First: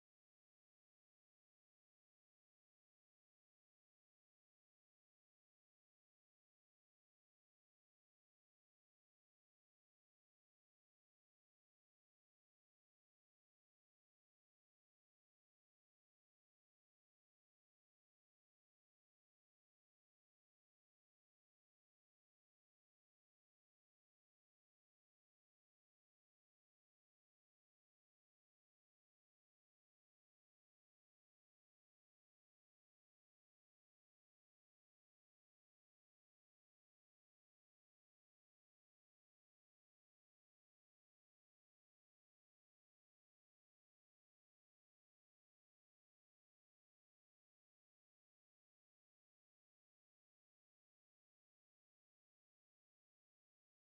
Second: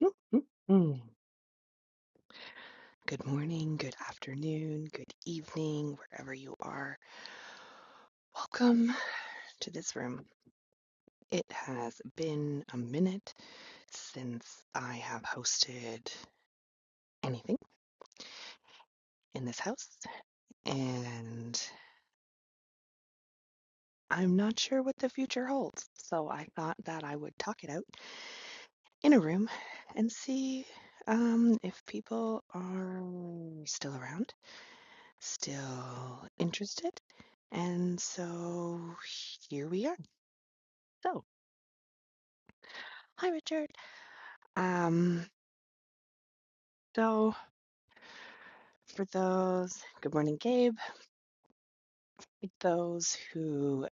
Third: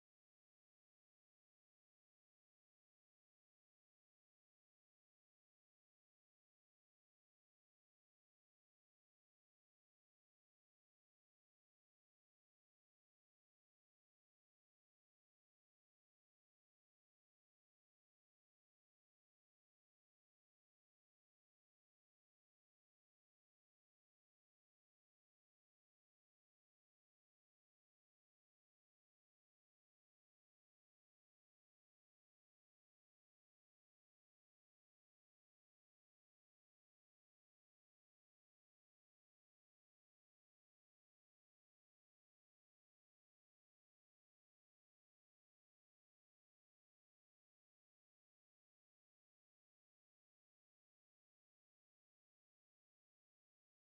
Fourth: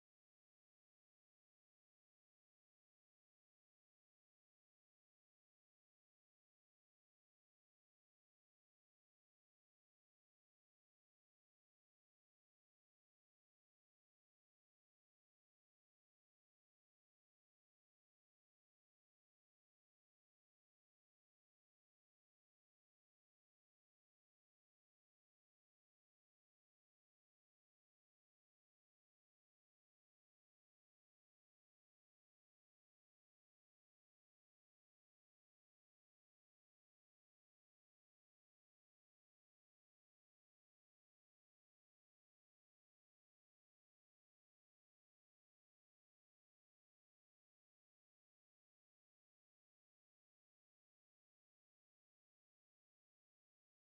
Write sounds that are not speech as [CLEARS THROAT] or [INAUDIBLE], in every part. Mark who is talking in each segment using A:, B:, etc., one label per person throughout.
A: Whoop, whoop, mm. Good morning, good afternoon, good evening, wherever you are. Welcome to this room. It has been a minute since I have hosted anything in this house, and I'm not sure what the future holds. So I thought that I would talk it out in a room and see um, if people are still around, still interested. And so here we are. So, hi, Richard. Um, so, for those, good morning, Gabe. For those who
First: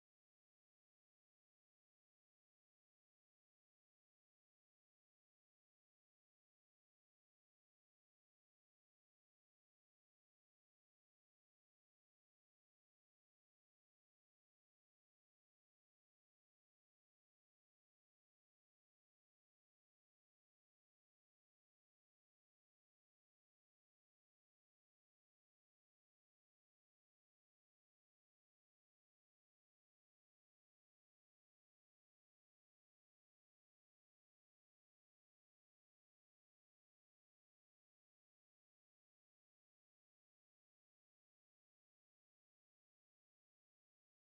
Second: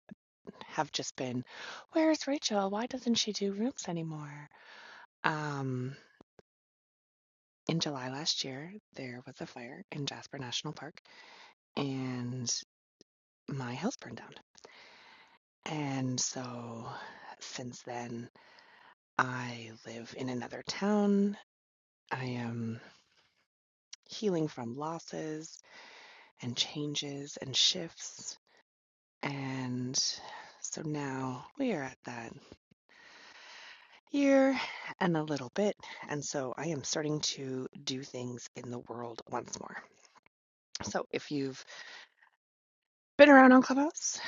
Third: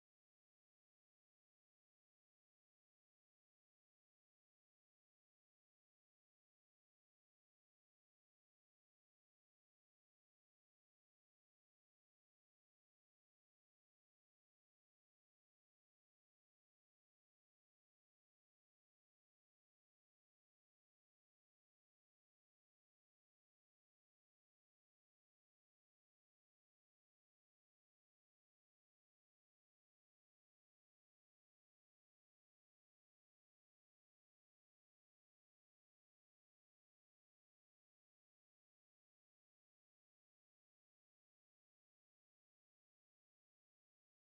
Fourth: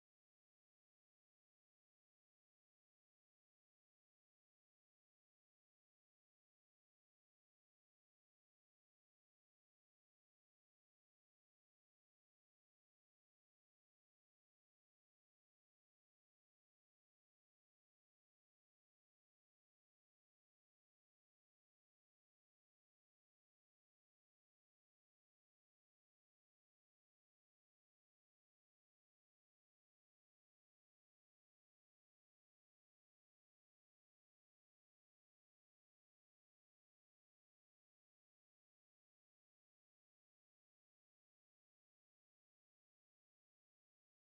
A: have just been, where's Rachel? Why doesn't she do rooms anymore? Um, in July last year, there was a fire in Jasper National Park, and my house burned down. And so, since then, I live in another town. I am healing from losses and changes and shifts And so now we are at that year and a little bit. And so I am starting to do things in the world once more. So if you've been around on Clubhouse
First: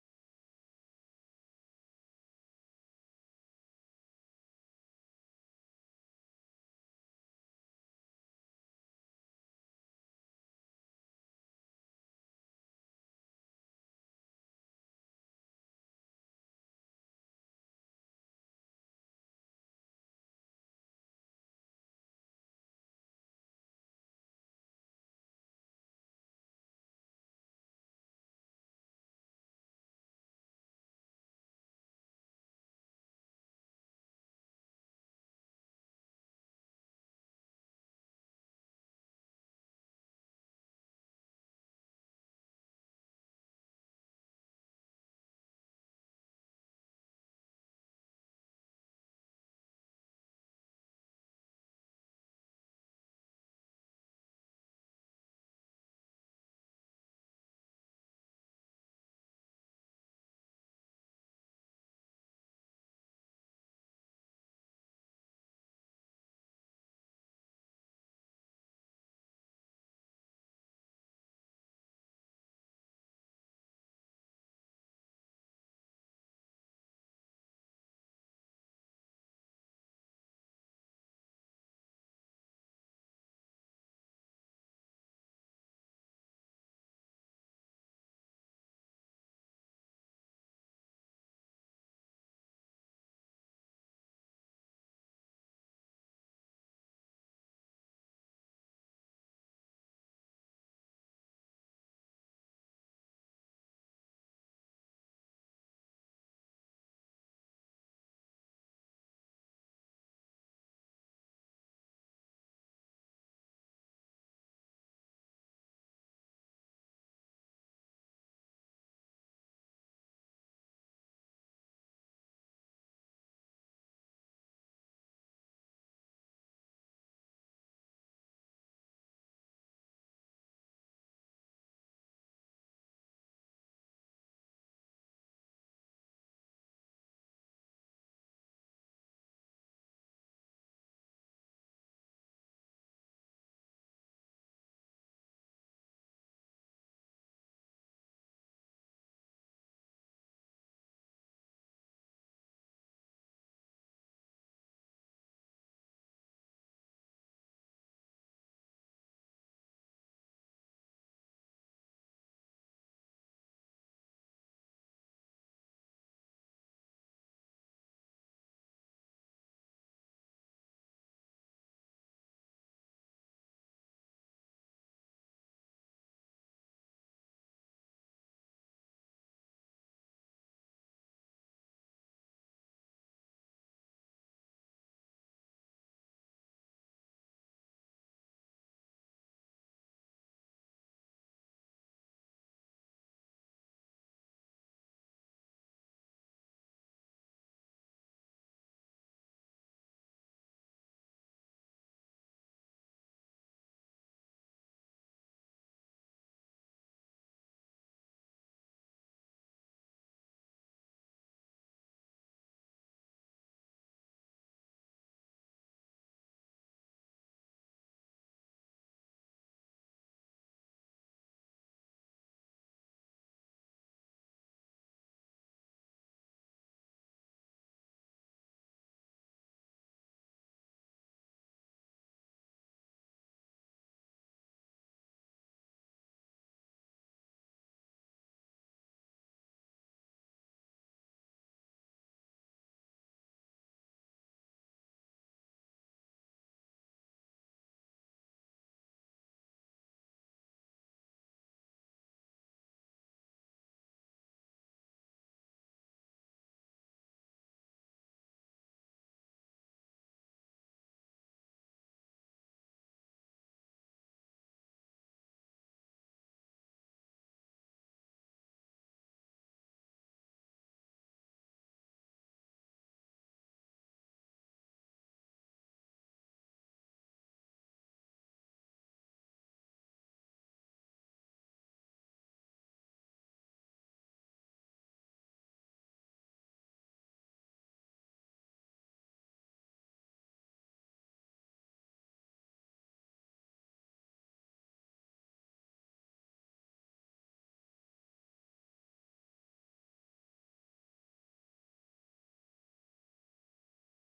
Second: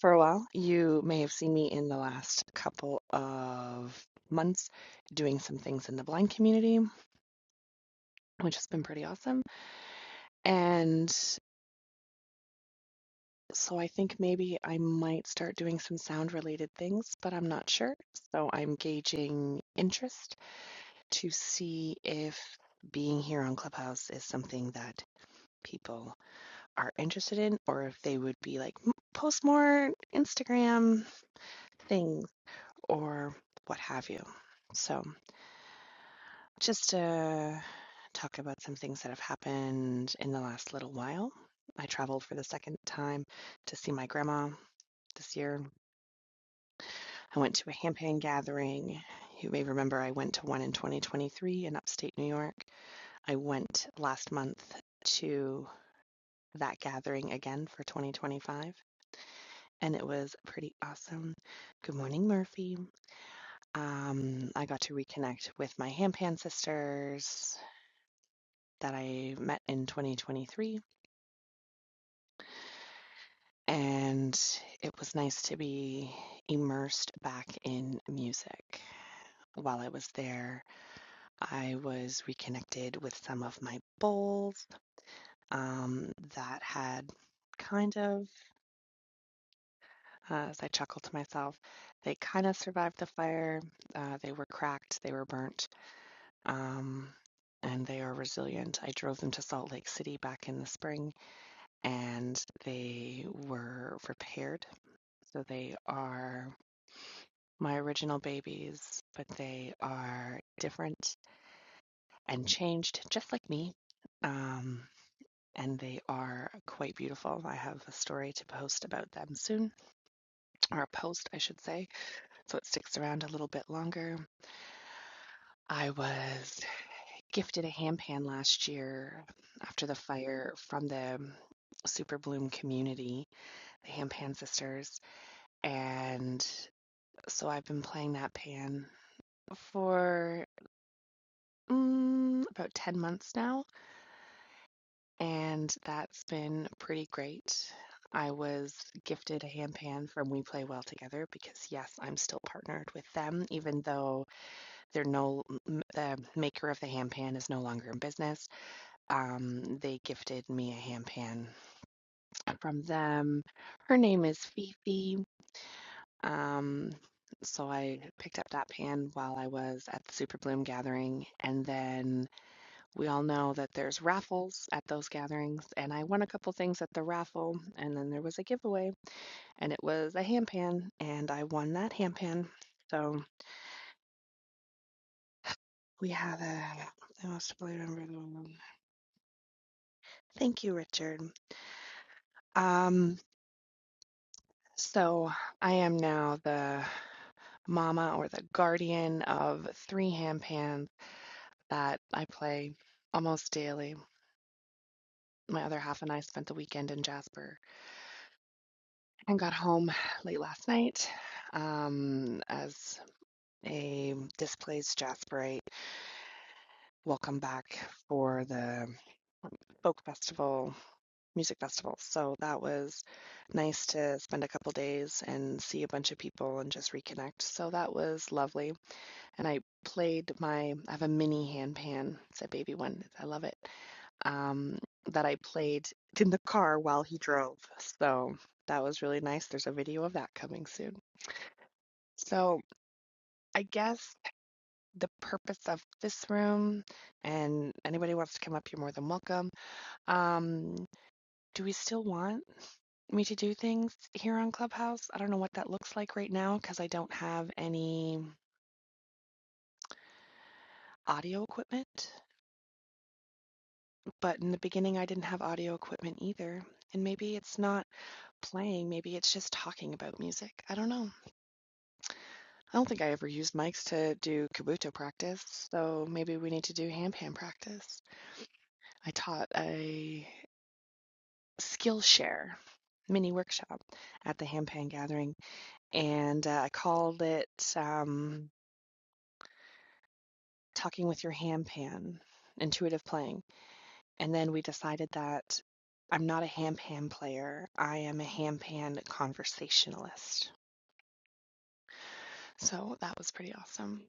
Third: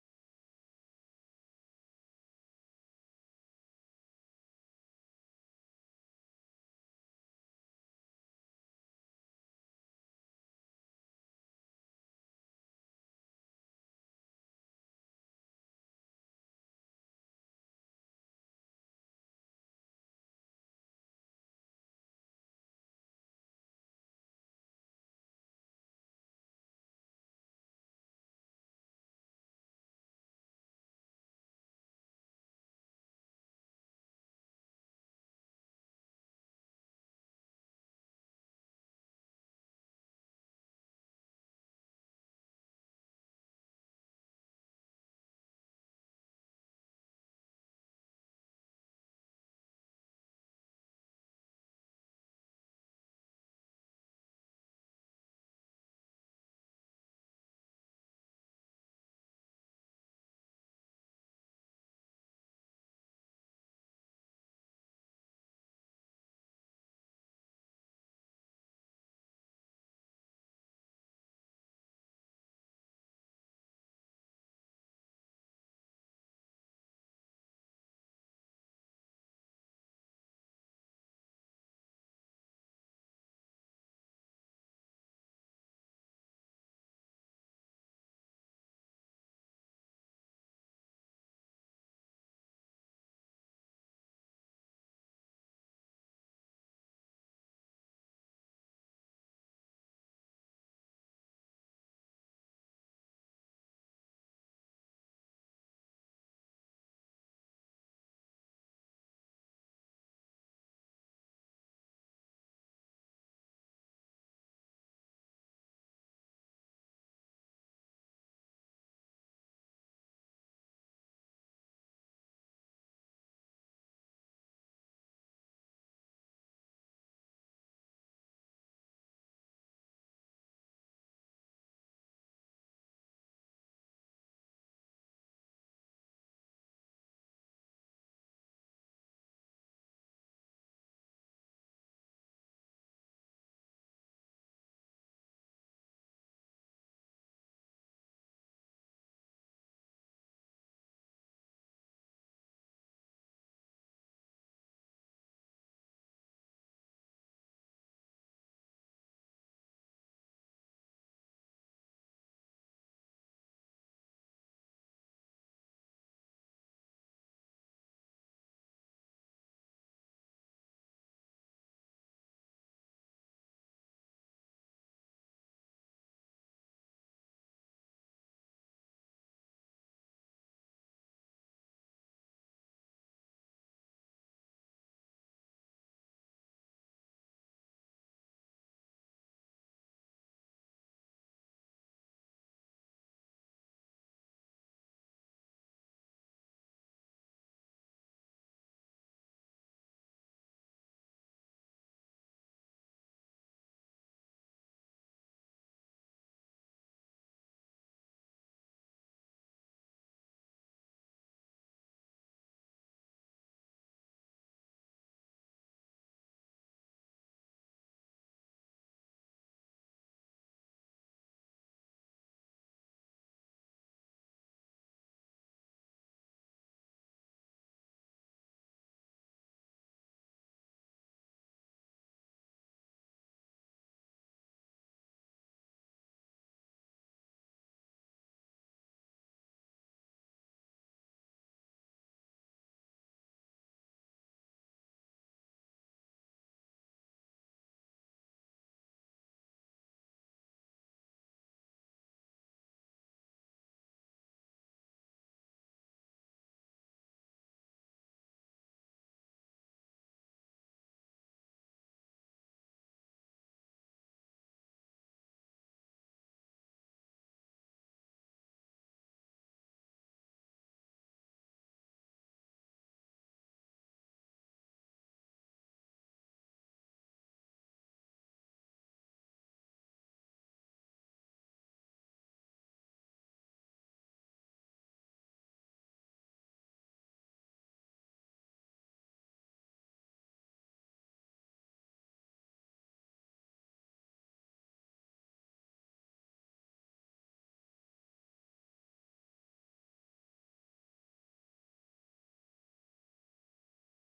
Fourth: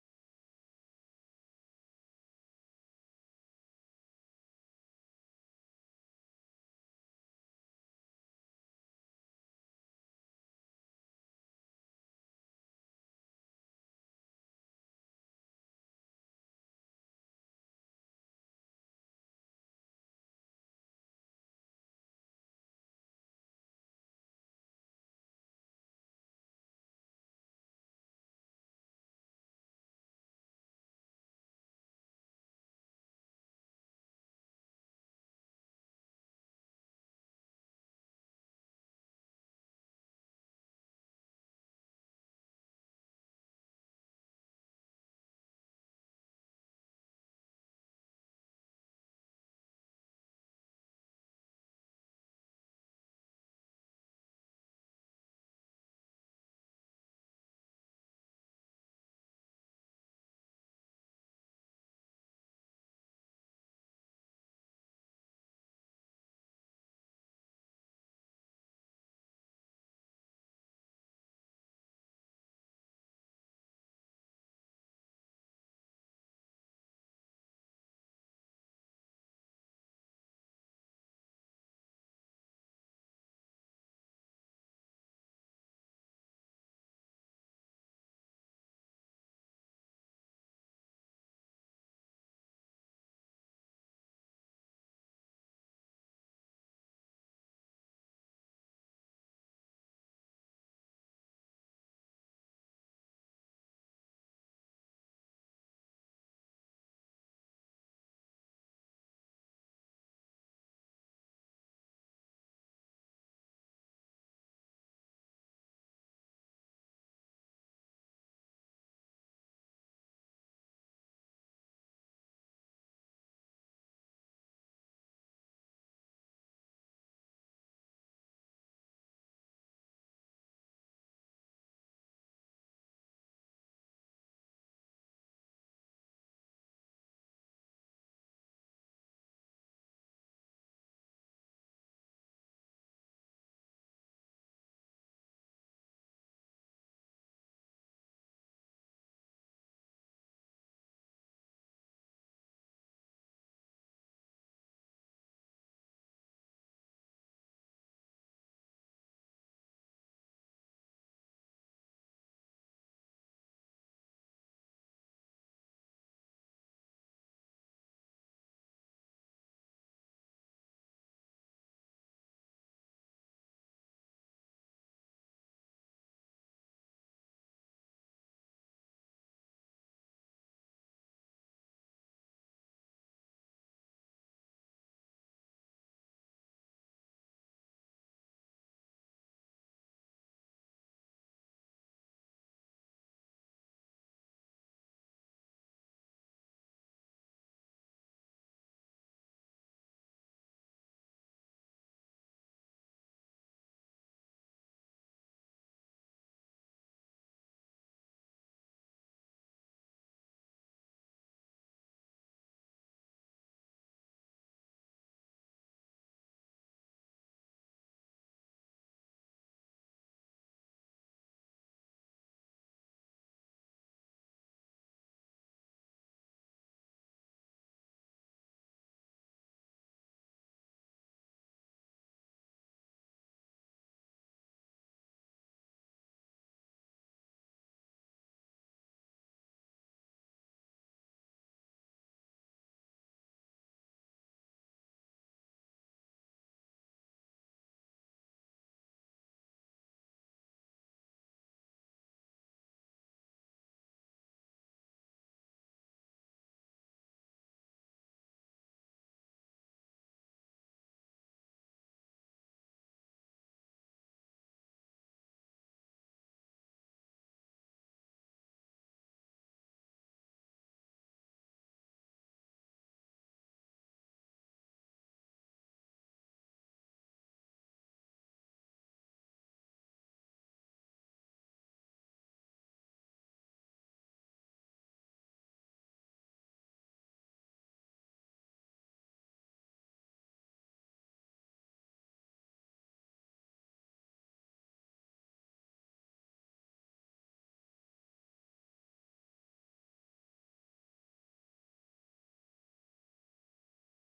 A: for a while, you may have seen me in the last couple of months doing some things in the blind community, which has been pretty awesome. And so I think maybe I might start doing some sound related things, but I'm not sure. So I'm gauging interest to see if being here on Clubhouse is something that people are interested in, or if they would be like, "Mm, post more Instagram things or what have you. So, just to talk about some things that have happened in the last little while. I traveled for the second time to see my grandma this year. I went to a campaign gathering. You may remember I went to one in 2023 in upstate New York. I went last month to. that gathering again for 2025 and it was pretty awesome. Good morning, Murphy. Um, I got to reconnect with my Hampan sisters that I met in 2023, and it was nice to be immersed back in music. While I was there, I was reconnected with some of my bowls um, that had kind of uh, as I chuckled to myself. They kind of survived the fire. Uh, they were cracked, they were burnt, um, and they are resilient. I drove them to Salt Lake City back in the spring and they were repaired. So they are my original babies, but they are different and changed just like me. Um, and they are quite beautiful. I have a story to post about them soon, or a post, I should say, so it sticks around a little bit longer. I was gifted a handpan last year after the fire from the Super Bloom community, the Handpan Sisters. And so I've been playing that pan for mm, about 10 months now, and that's been pretty great. I was gifted a handpan from We Play Well Together because, yes, I'm still partnered with them, even though they're no, the maker of the handpan is no longer in business. Um, they gifted me a handpan from them. Her name is Fifi. Um, so I picked up that pan while I was at the Super Bloom gathering. And then we all know that there's raffles at those gatherings. And I won a couple things at the raffle. And then there was a giveaway, and it was a handpan. And I won that handpan. So we had a, I must have believe Thank you, Richard. Um, so I am now the mama or the guardian of three ham pans that I play almost daily. My other half and I spent the weekend in Jasper and got home [SIGHS] late last night um, as a displaced Jasperite welcome back for the folk festival, music festival. So that was nice to spend a couple days and see a bunch of people and just reconnect. So that was lovely. and I played my I have a mini handpan. It's a baby one. I love it. Um, that I played in the car while he drove. So that was really nice. There's a video of that coming soon. So I guess the purpose of this room, and anybody who wants to come up, you're more than welcome. Um, do we still want me to do things here on Clubhouse? I don't know what that looks like right now because I don't have any audio equipment. But in the beginning, I didn't have audio equipment either, and maybe it's not playing, maybe it's just talking about music. I don't know. I don't think I ever used mics to do kabuto practice, so maybe we need to do ham pan practice. I taught a Skillshare mini workshop at the ham pan gathering, and uh, I called it um, Talking with Your Ham Pan Intuitive Playing And then we decided that I'm not a ham pan player. I am a ham pan conversationalist. So that was pretty awesome.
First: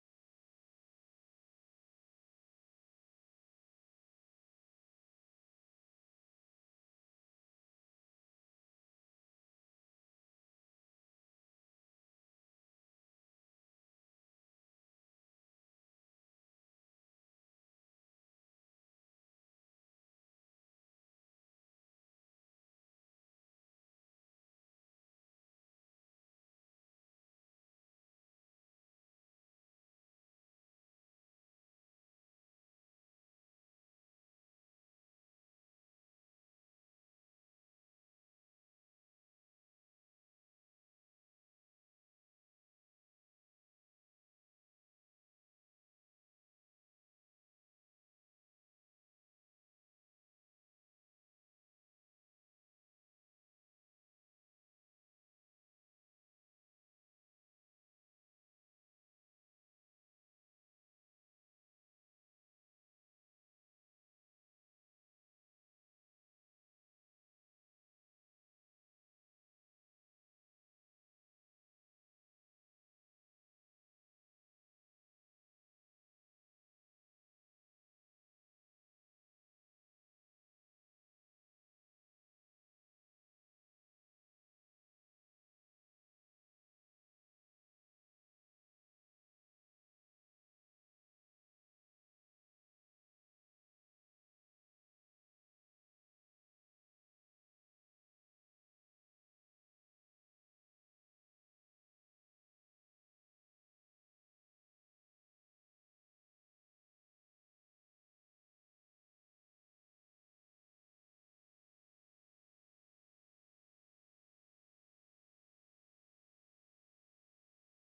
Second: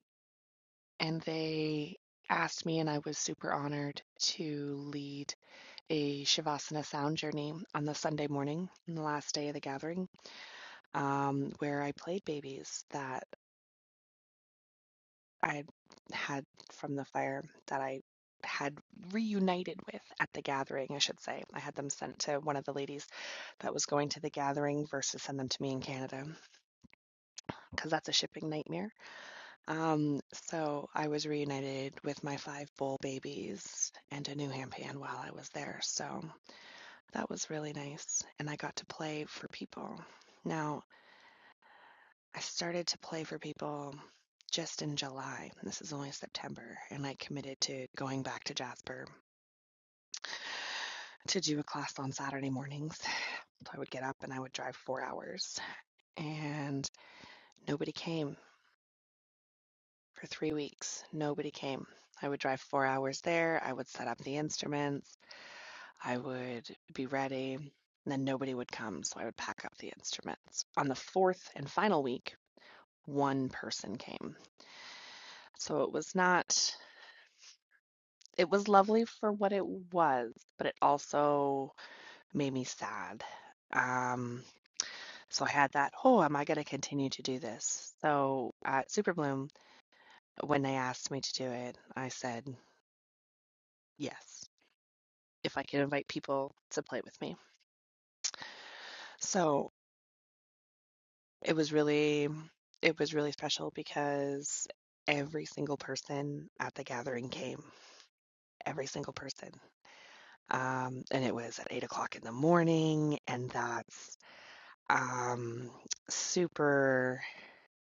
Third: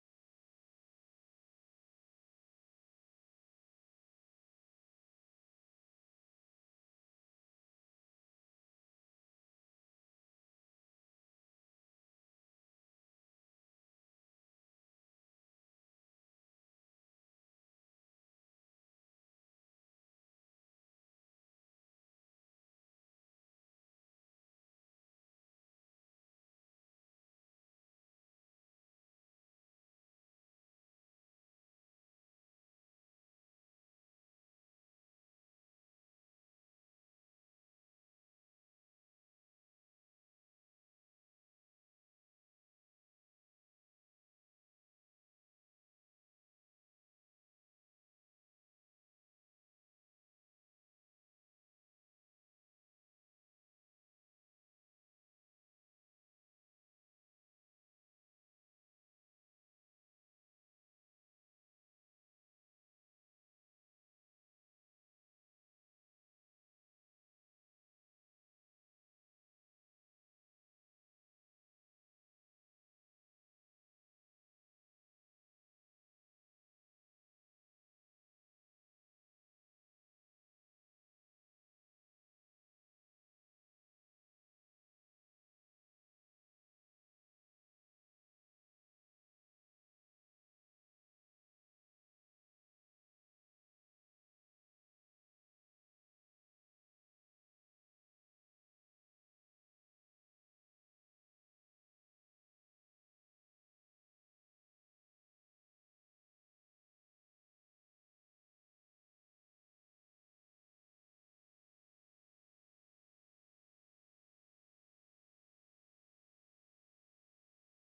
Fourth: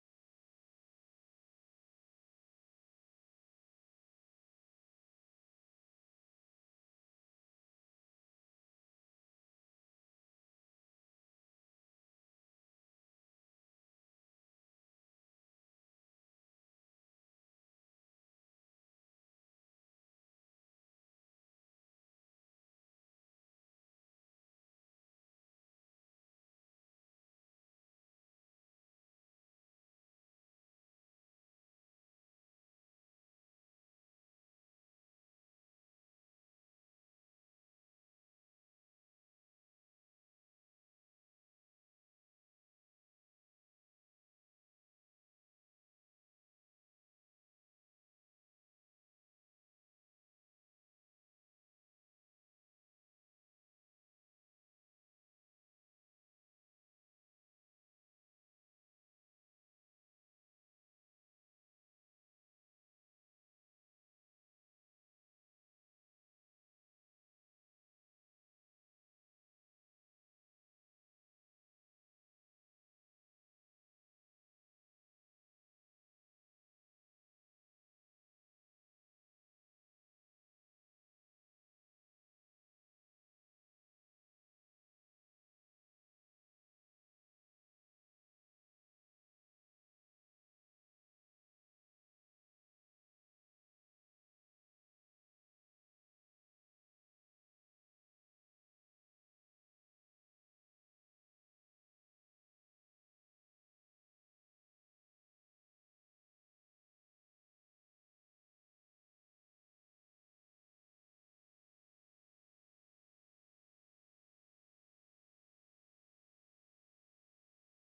A: And they asked me, and I was super honored to lead a Shavasana sound journey on the Sunday morning, on the last day of the gathering, um, where I played babies that I had from the fire that I had reunited with at the gathering, I should say. I had them sent to one of the ladies that was going to the gathering versus send them to me in Canada because that's a shipping nightmare. Um, so I was reunited with my five bull babies and a new hampan while I was there. So that was really nice. And I got to play for people. Now, I started to play for people just in July. This is only September. And I committed to going back to Jasper to do a class on Saturday mornings. So I would get up and I would drive four hours. And nobody came For three weeks, nobody came. I would drive four hours there. I would set up the instruments. I would be ready. And then nobody would come. So I would pack up the instruments. On the fourth and final week, one person came. So it was not, it was lovely for what it was, but it also made me sad. Um, so I had that, oh, am I going to continue to do this? So at Super Bloom, when they asked me to do it, I said yes. if I could invite people to play with me. So it was really it was really special because every single person at the gathering came every single person um, and it was at eight o'clock in the morning and that's um, super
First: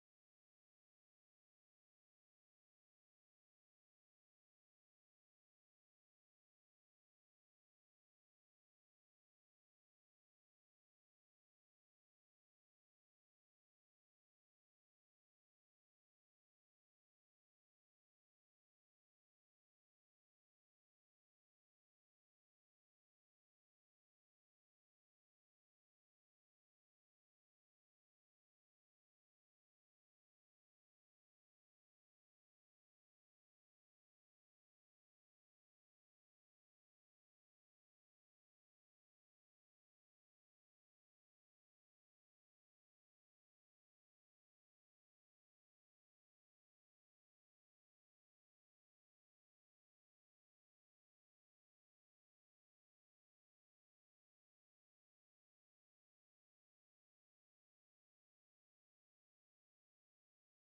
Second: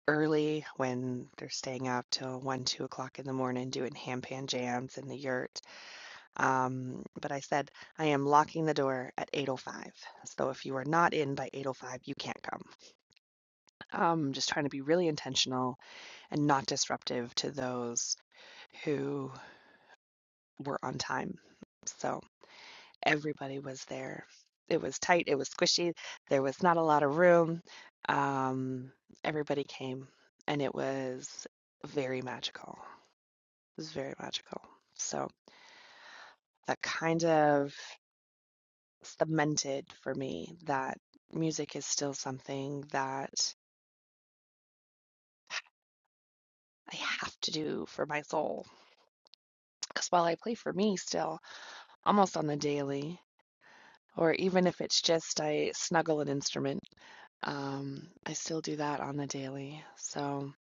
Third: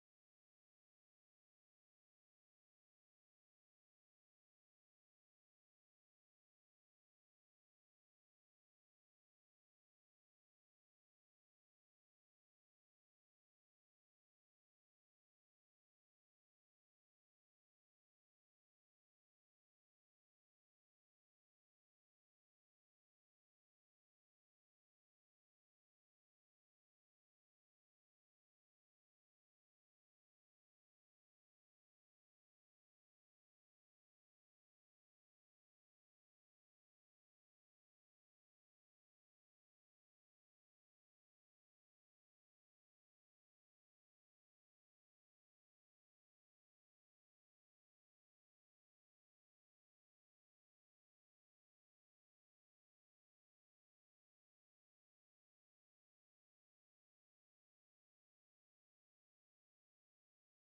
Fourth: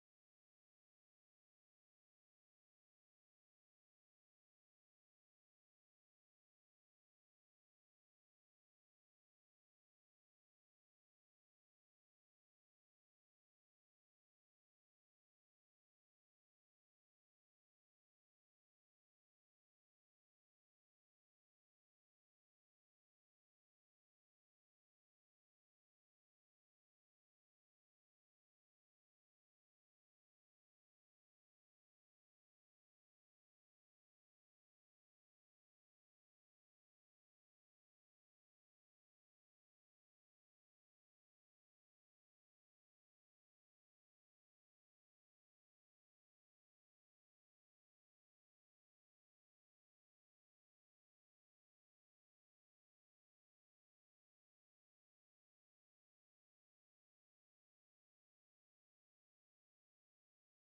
A: early when they're staying up till one two o'clock in the morning doing ham pan jams in the yurt um, but i said i am locking the door at 805 so if you are not in by 805 you can't come Um, just trying to be really intentional and not disruptive to those who were on time. So everybody was there. It was tight, it was squishy, there was not a lot of room. Um, everybody came, and it was very magical. It was very magical. So that kind of cemented for me that music is still something that I have to do for my soul. Because while I play for me still, almost on the daily, or even if it's just I snuggle an instrument, um, I still do that on the daily. So,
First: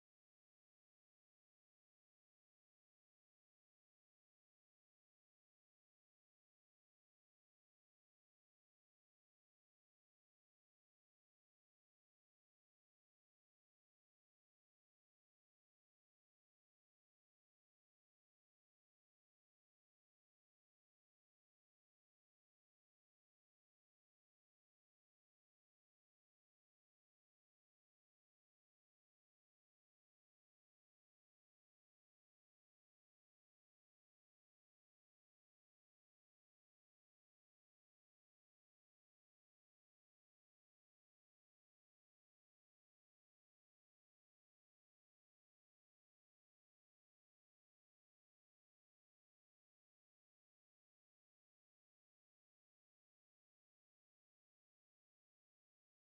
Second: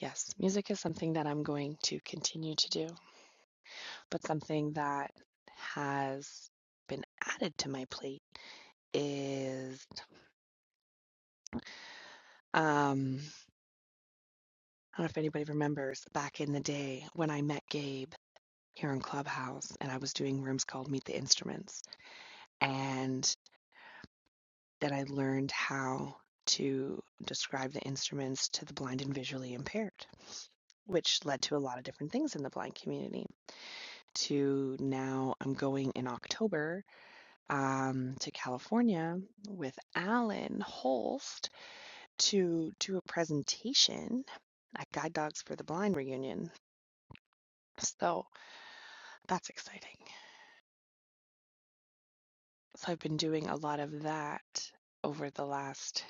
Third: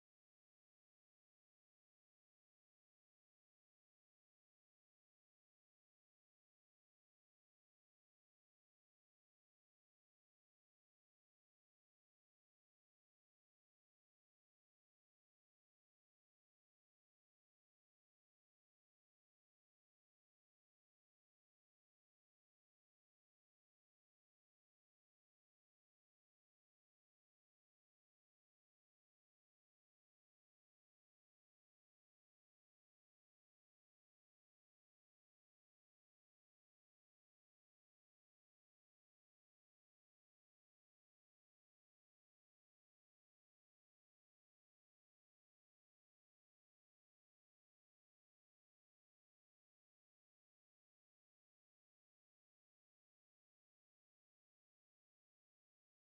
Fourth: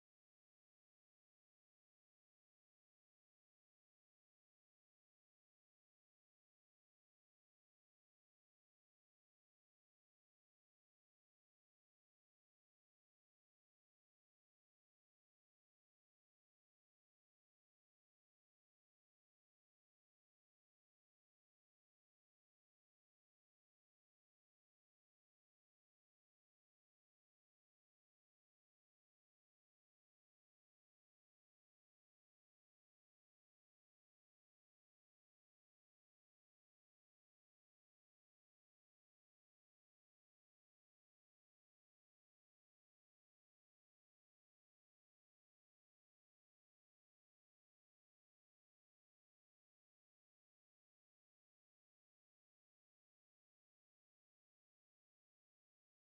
A: yes, music is something that I'm going to continue to do, but something that has been added to my plate is um, I don't know if anybody remembers back in the day when I met Gabe here in Clubhouse and I was doing rooms called Meet the Instruments. And that I learned how to describe the instruments to the blind and visually impaired, which led to a lot of different things in the blind community. To now, I'm going in October um, to California with Alan Holst to do a presentation at Guide Dogs for the Blind reunion. So that's exciting. So I've been doing a lot of that over the last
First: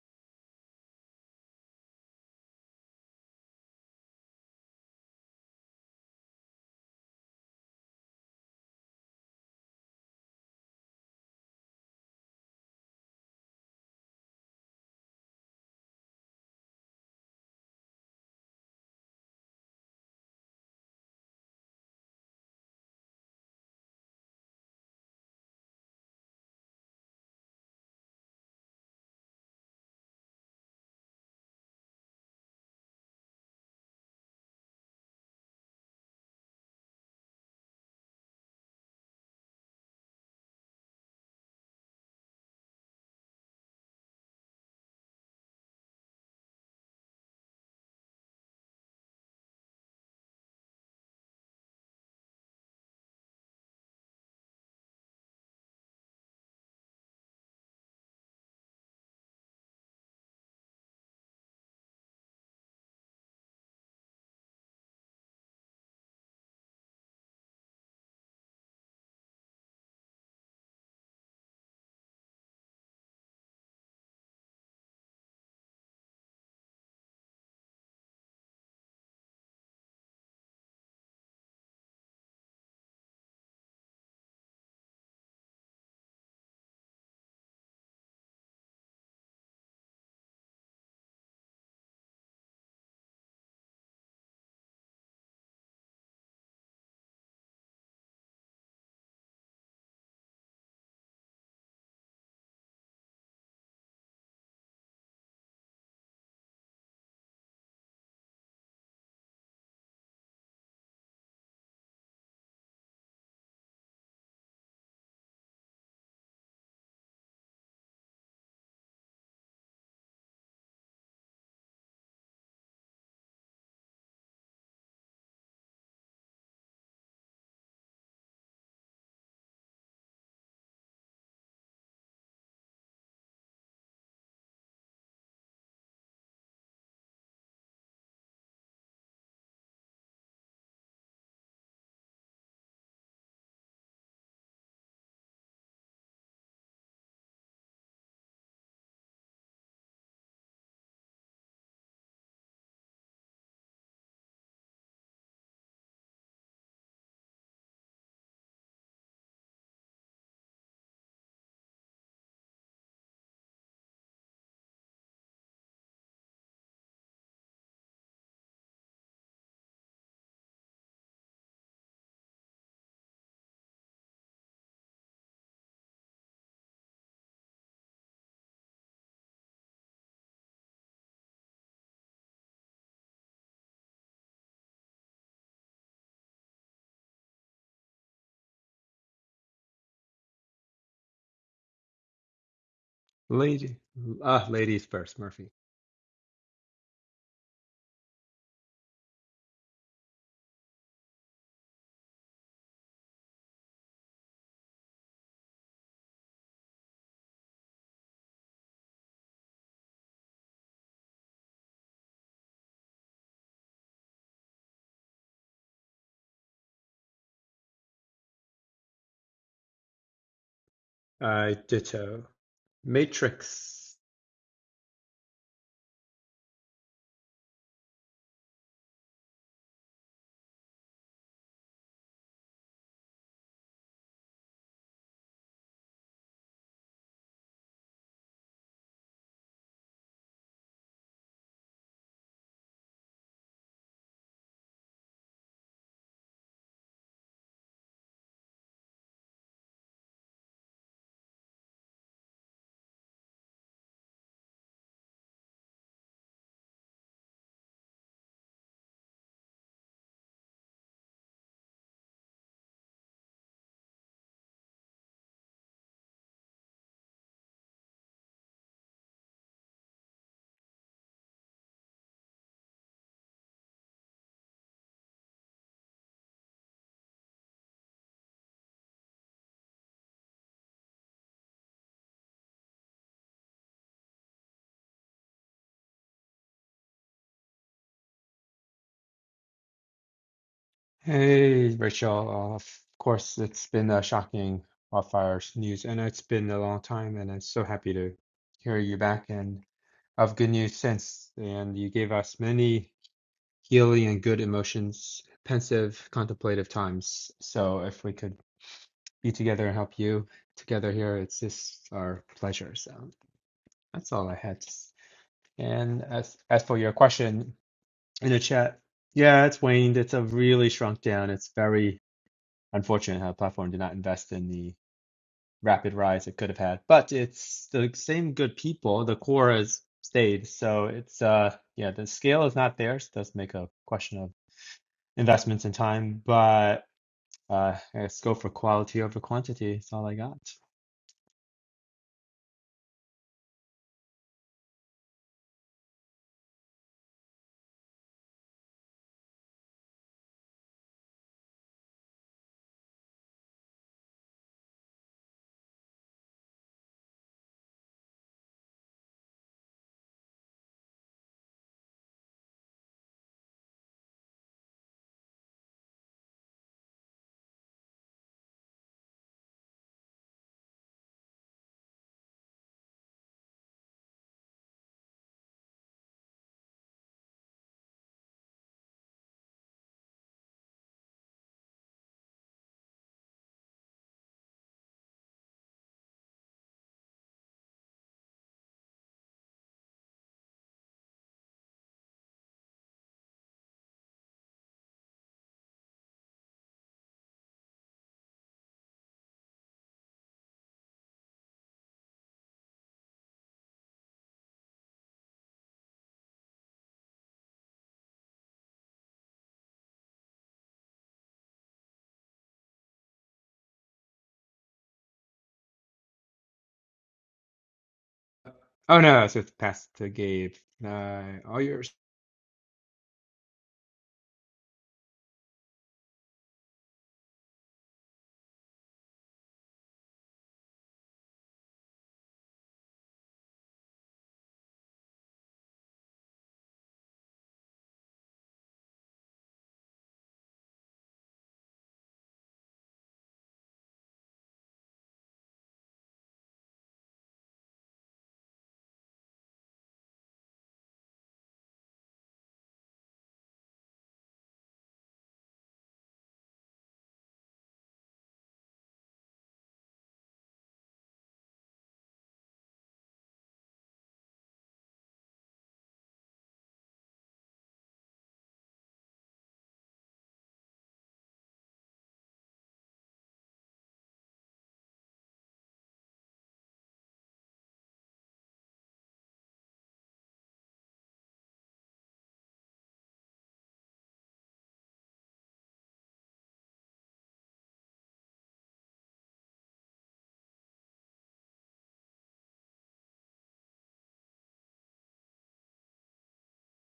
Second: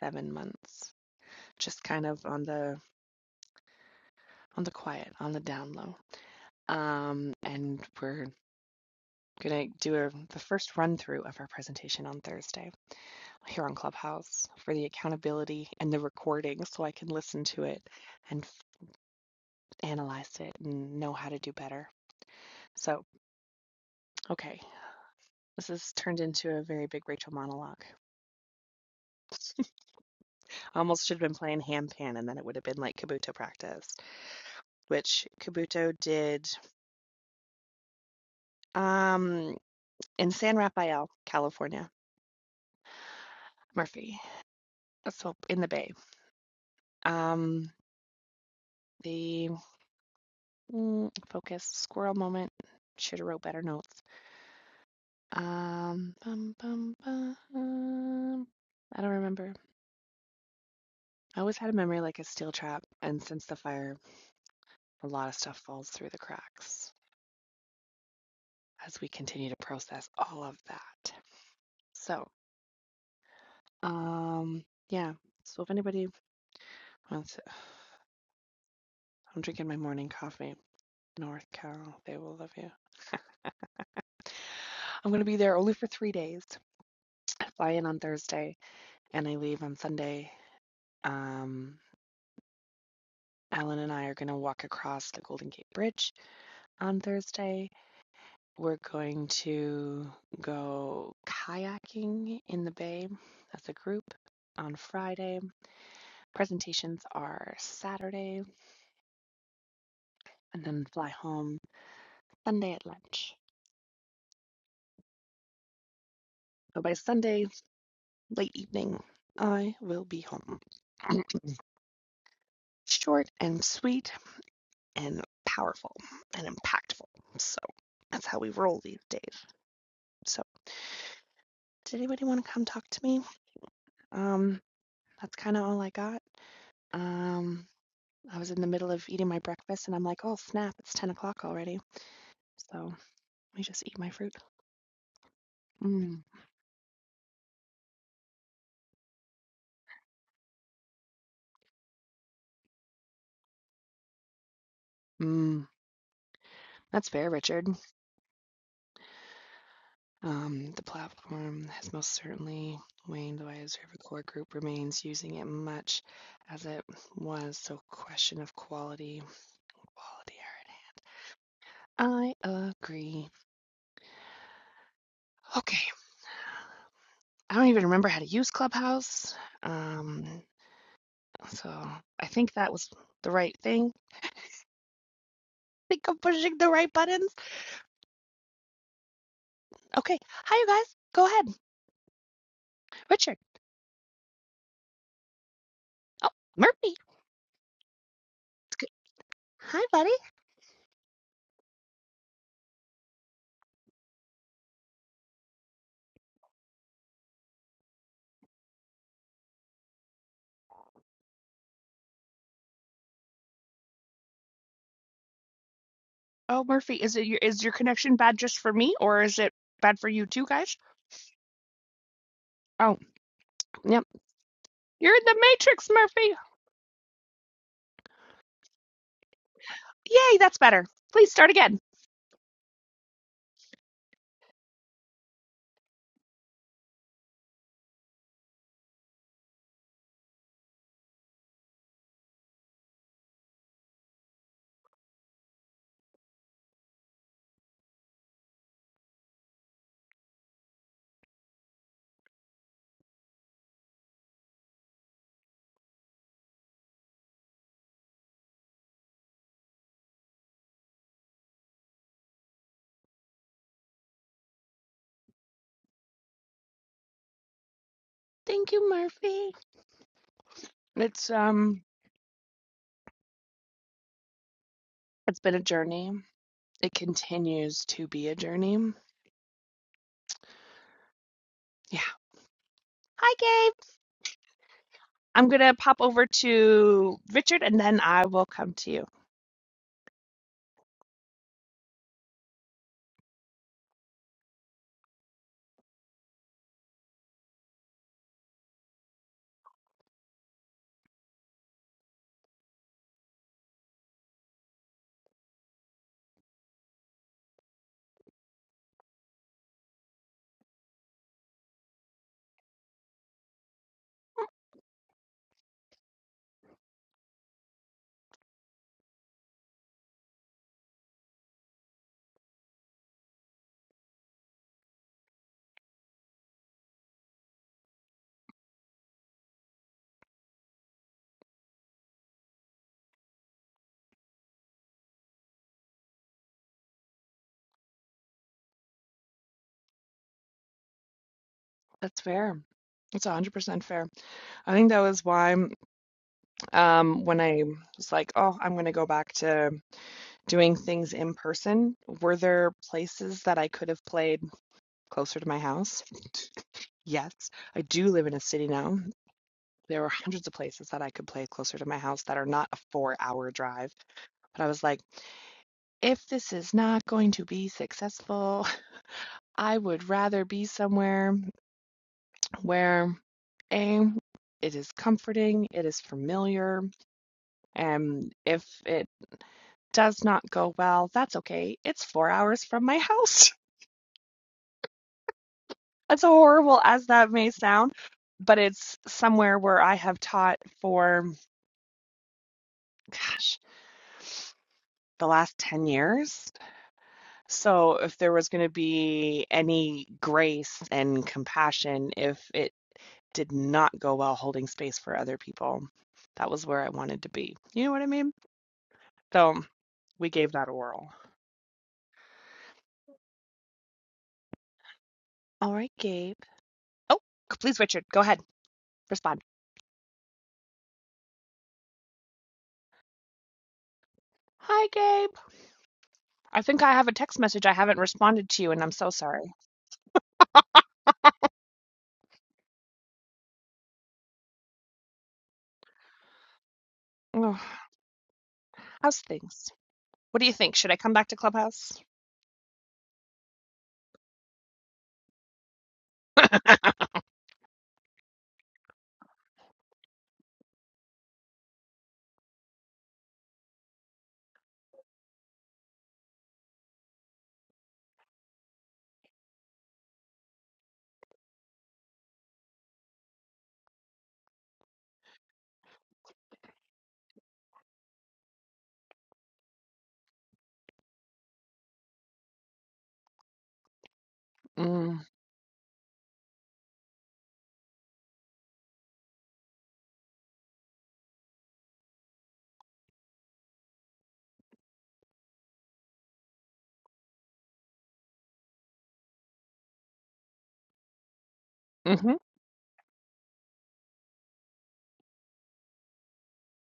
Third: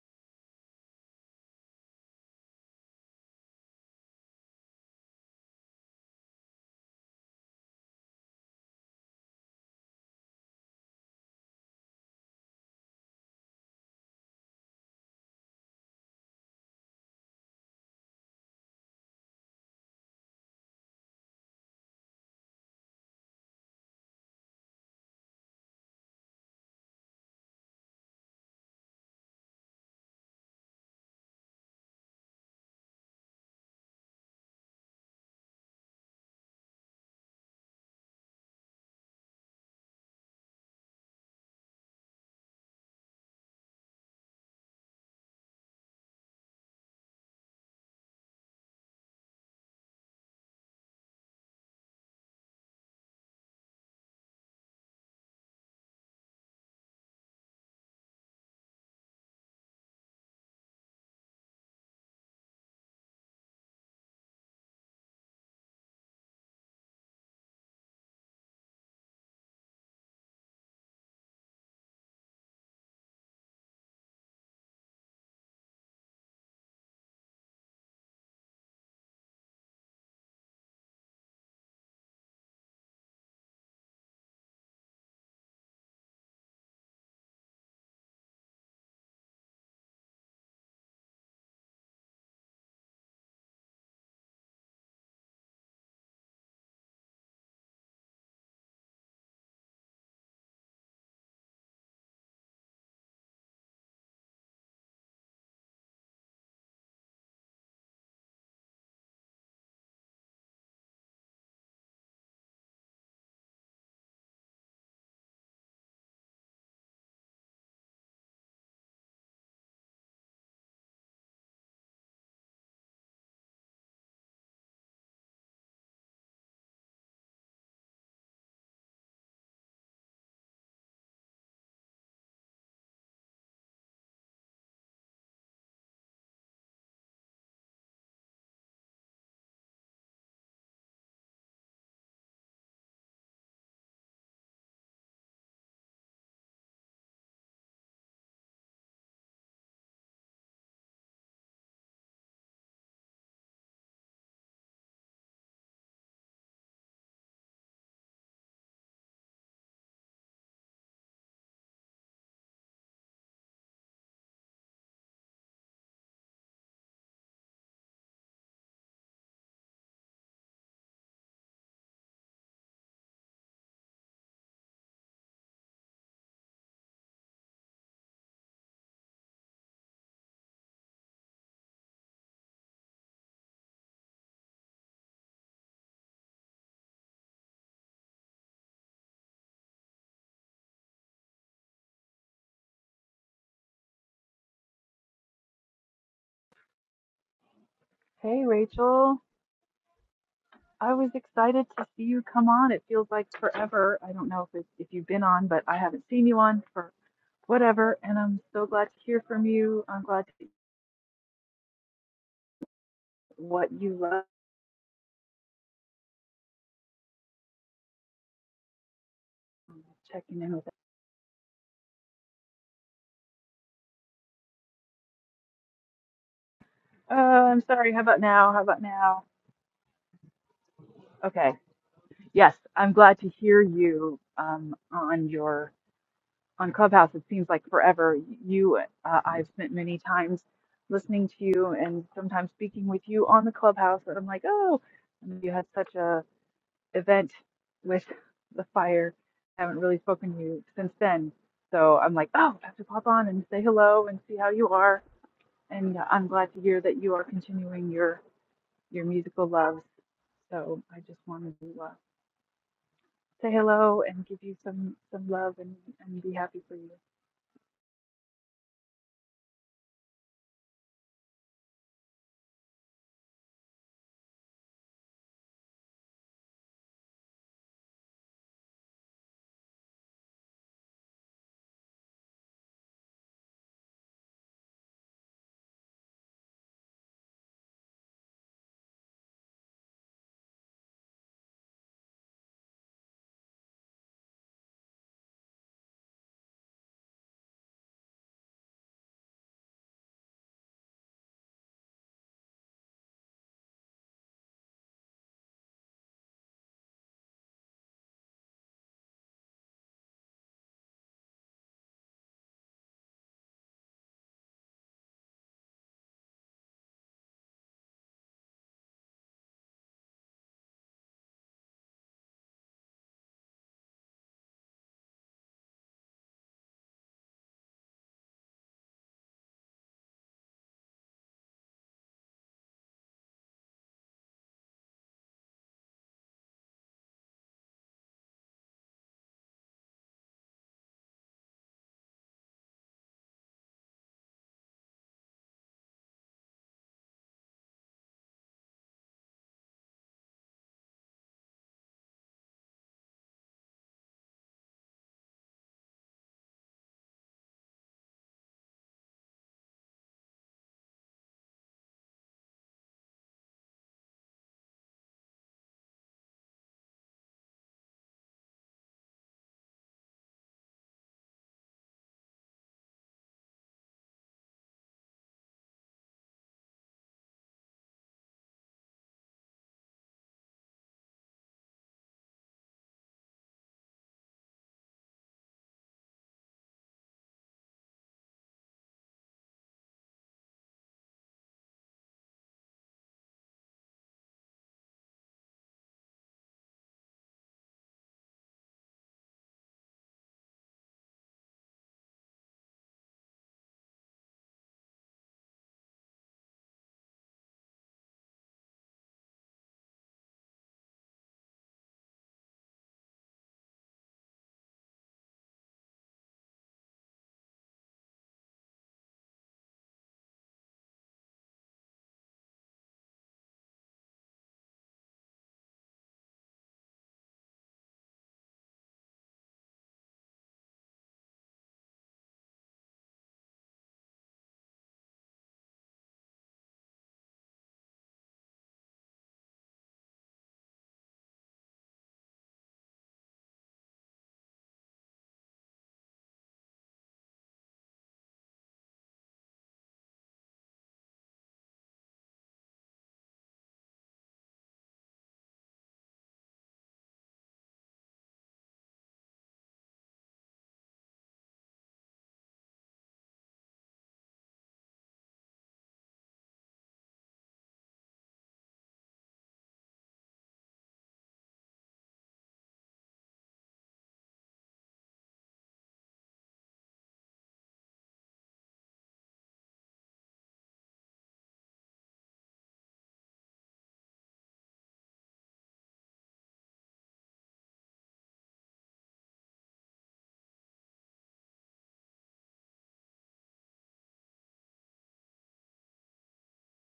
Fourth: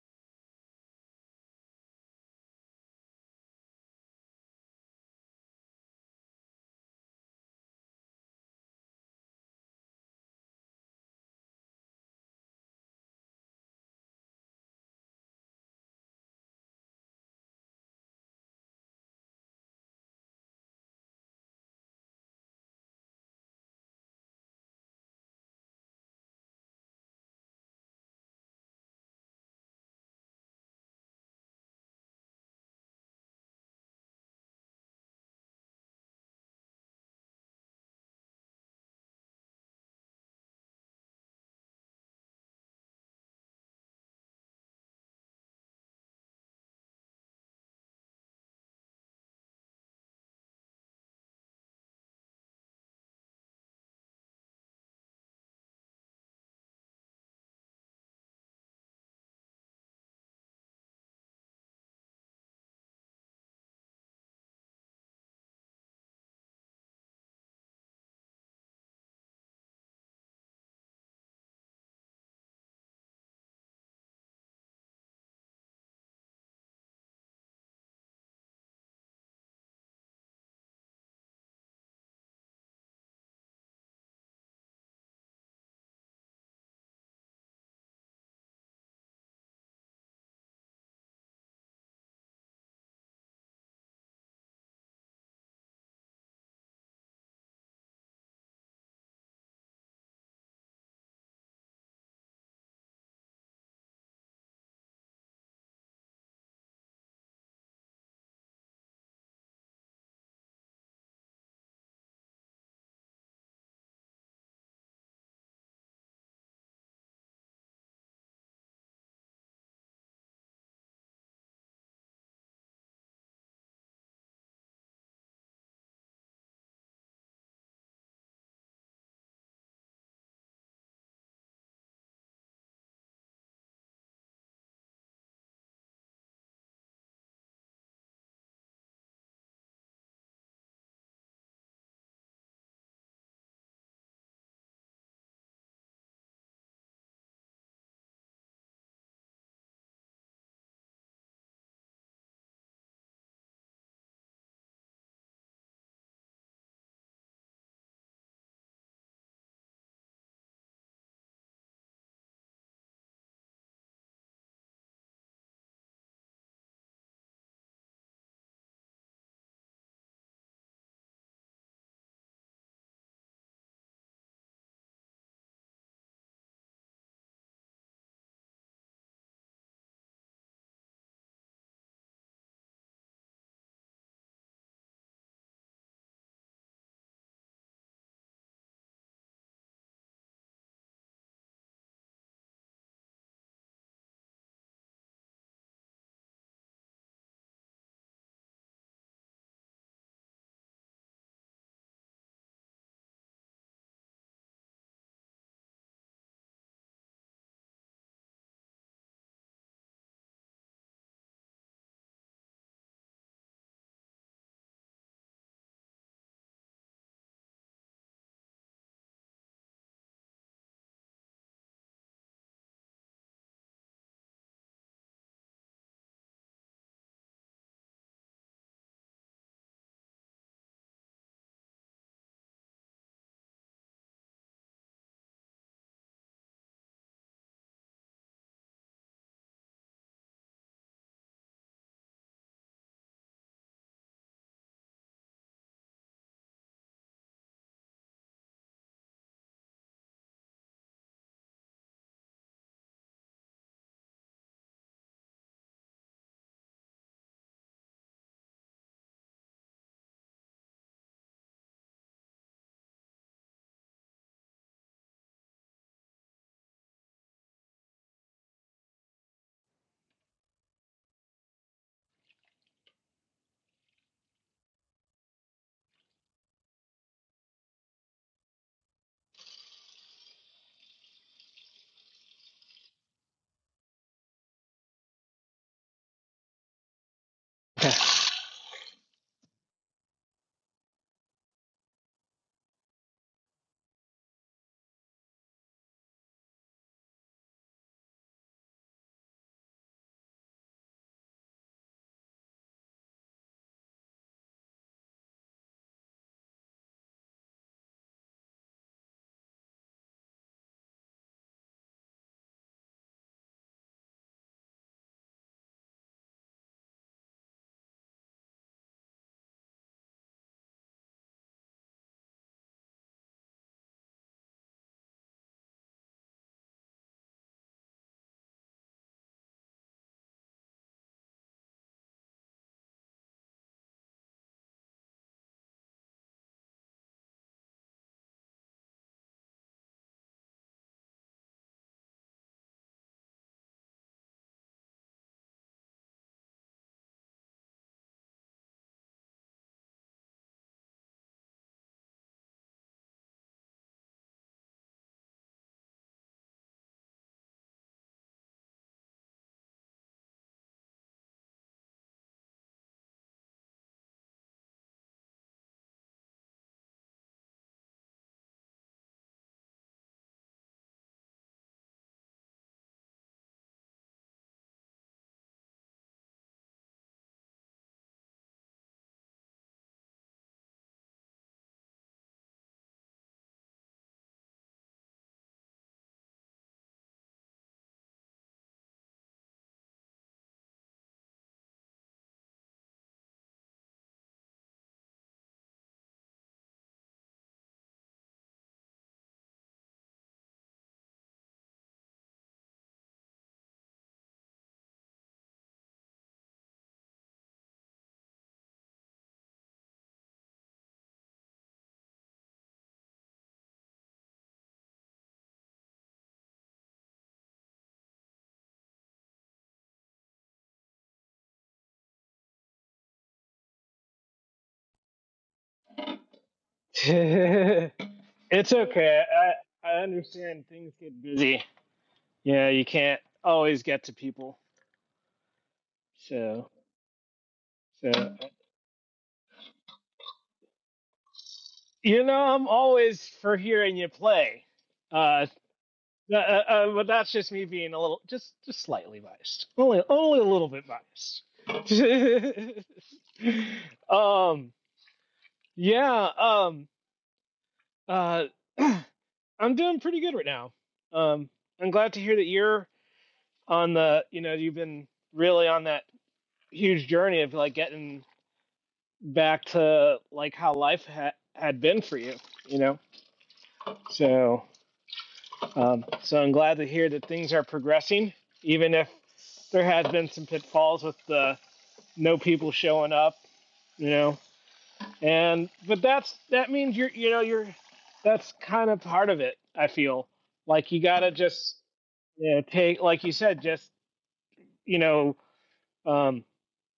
A: seven months, just kind of on the on the quiet, on the down low. Um, and we're going to do a, the first run through of our presentation on Thursday here on Clubhouse for the accountability and the recording so I can listen to it and analyze it and know how to do better. So, okay, this has turned into a very big Rachel monologue. I almost should have been playing Ham Pan and then it would have been like Kabuto practice, which Kabuto did um, in San Rafael, California. Murphy, so in the Bay. Um, the Mm, focus, squirrel moment. Should have wrote better notes. Um, bum, bum, bum. I don't remember. I always had a memory like a steel trap, and since the fire, a lot of stuff falls through the cracks as we continue to process all of that. So, um, yeah. So if anybody wants, to, I'm drinking my morning coffee. North Carol, they will love you. I'm gonna be there only for three days. I fly in on Thursday, and I leave on Sunday. Um, Alan and I are going to walk across the Golden Gate Bridge on Thursday. We're going to go kayaking in the bay as a group on Friday. Presentations are Saturday and then fly home Sunday at lunch. So by Sunday, late evening, I will be home. [CLEARS THROAT] Short and sweet and powerful and impactful. So that's how we roll these days. So did anybody want to come talk to me? Um, That's kind of all I got. Um, I was in the middle of eating my breakfast and I'm like, oh snap, it's 10 o'clock already. So let me just eat my fruit. Mm. Mm. That's fair, Richard. Um, the platform has most certainly waned though I observe a core group remains using it much as it was. So question of quality, quality are at hand. I agree. Okay. I don't even remember how to use Clubhouse. Um, so I think that was the right thing. think I'm pushing the right buttons. Okay. Hi, you guys. Go ahead. Richard.
B: Lady, ah, ladies first, Murphy.
A: Oh, Murphy.
C: Hey, Rachel.
A: Hi, buddy.
C: I was excited to see you come on. It feels like forever. I don't know if it's, if you've been on, but I haven't seen you on for whatever. And I'm so glad to hear from you. I'm glad to what you love
A: Oh, Murphy, is it your is your connection bad just for me, or is it bad for you
C: checking
A: too,
C: in with.
A: guys?
B: I ditto.
A: Oh,
B: Matrix.
A: yep. You're in the matrix, Murphy.
C: Uh, I'm sorry. How about now? How about now?
A: Yay, that's better. Please start
C: Okay.
A: again.
C: Yes, I'm glad to hear you um, on your on Clubhouse. It seems like forever. You, uh, I've spent many times listening to you and sometimes speaking with you on the Clubhouse, and I'm like, oh, you had such a event with the fire. I haven't really spoken to you since then. So I'm like, oh, I have to pop on and say hello and see how you are. And I'm glad to hear that you are continuing your, your musical loves. So I just wanted to uh, say hello and give you some, some love and, and be happy for you.
A: Thank you, Murphy. It's um it's been a journey. It continues to be a journey. Yeah. Hi, Gabe. I'm gonna pop over to Richard and then I will come to you.
B: Hey, Rachel. Uh, of course, it's been uh, shocking wildfire news, and it's been a long time, and I'm so happy to hear you back and of good news since. And you gave us many healing and good emotions, pensive, contemplative times. So if we could be together and help you together here, it's just our pleasure. So that's all I had to s- and as as for your question, in the chat. Yeah, it's waned. It's a really shrunk down. It's very unfortunate how the platform did not invest in the rapid rise it could have had. But it's the same good people. The core has stayed. So it's uh yeah, the scale is not there. So it does make a question of investments and time. but. Uh, let's go for quality over quantity. That's all I got.
A: That's fair. That's 100% fair. I think that was why um, when I was like, oh, I'm going to go back to doing things in person, were there places that I could have played closer to my house? [LAUGHS] Yes, I do live in a city now. There were hundreds of places that I could play closer to my house that are not a four hour drive. But I was like, if this is not going to be successful, I would rather be somewhere where A, it is comforting, it is familiar, Um, if it does not go well, that's okay. It's four hours from my house. [LAUGHS] As horrible as that may sound, but it's somewhere where I have taught for, gosh, the last 10 years. So if there was going to be any grace and compassion, if it did not go well holding space for other people, that was where I wanted to be. You know what I mean? So we gave that a whirl. All right, Gabe. Oh, please, Richard, go ahead.
B: Oh no,
A: Respond.
B: so it's passed to Gabe. Uh, all yours.
A: Hi, Gabe. I think I
D: [LAUGHS]
A: have a text message I
D: it's
A: haven't responded to you, and I'm so
D: okay.
A: sorry.
D: I I understand things get busy. Yeah, you can't always get to people. So
A: Ugh.
D: so
A: How's things? What do you think? Should I come back to Clubhouse?
D: you know, I'm always for hearing you play. Uh, uh, uh, uh, but that's just me being a little, just just slightly biased. Only only a little bit biased. [LAUGHS] um. Yeah. Um. Uh. [CLEARS THROAT] I'm doing pretty good right now. Um. I'm glad to hear that you're on the. You know, you've been really on that huge journey of like getting back to like how life ha- had been for you you know so
A: Mm.
D: um so i'm glad to hear that things are progressing even if there has been some pitfalls with the no people showing up you know and but that's that means you're you know you're that's kind of part of it i feel like you gotta just
A: Mm-hmm.
D: you know, take like you said just you know um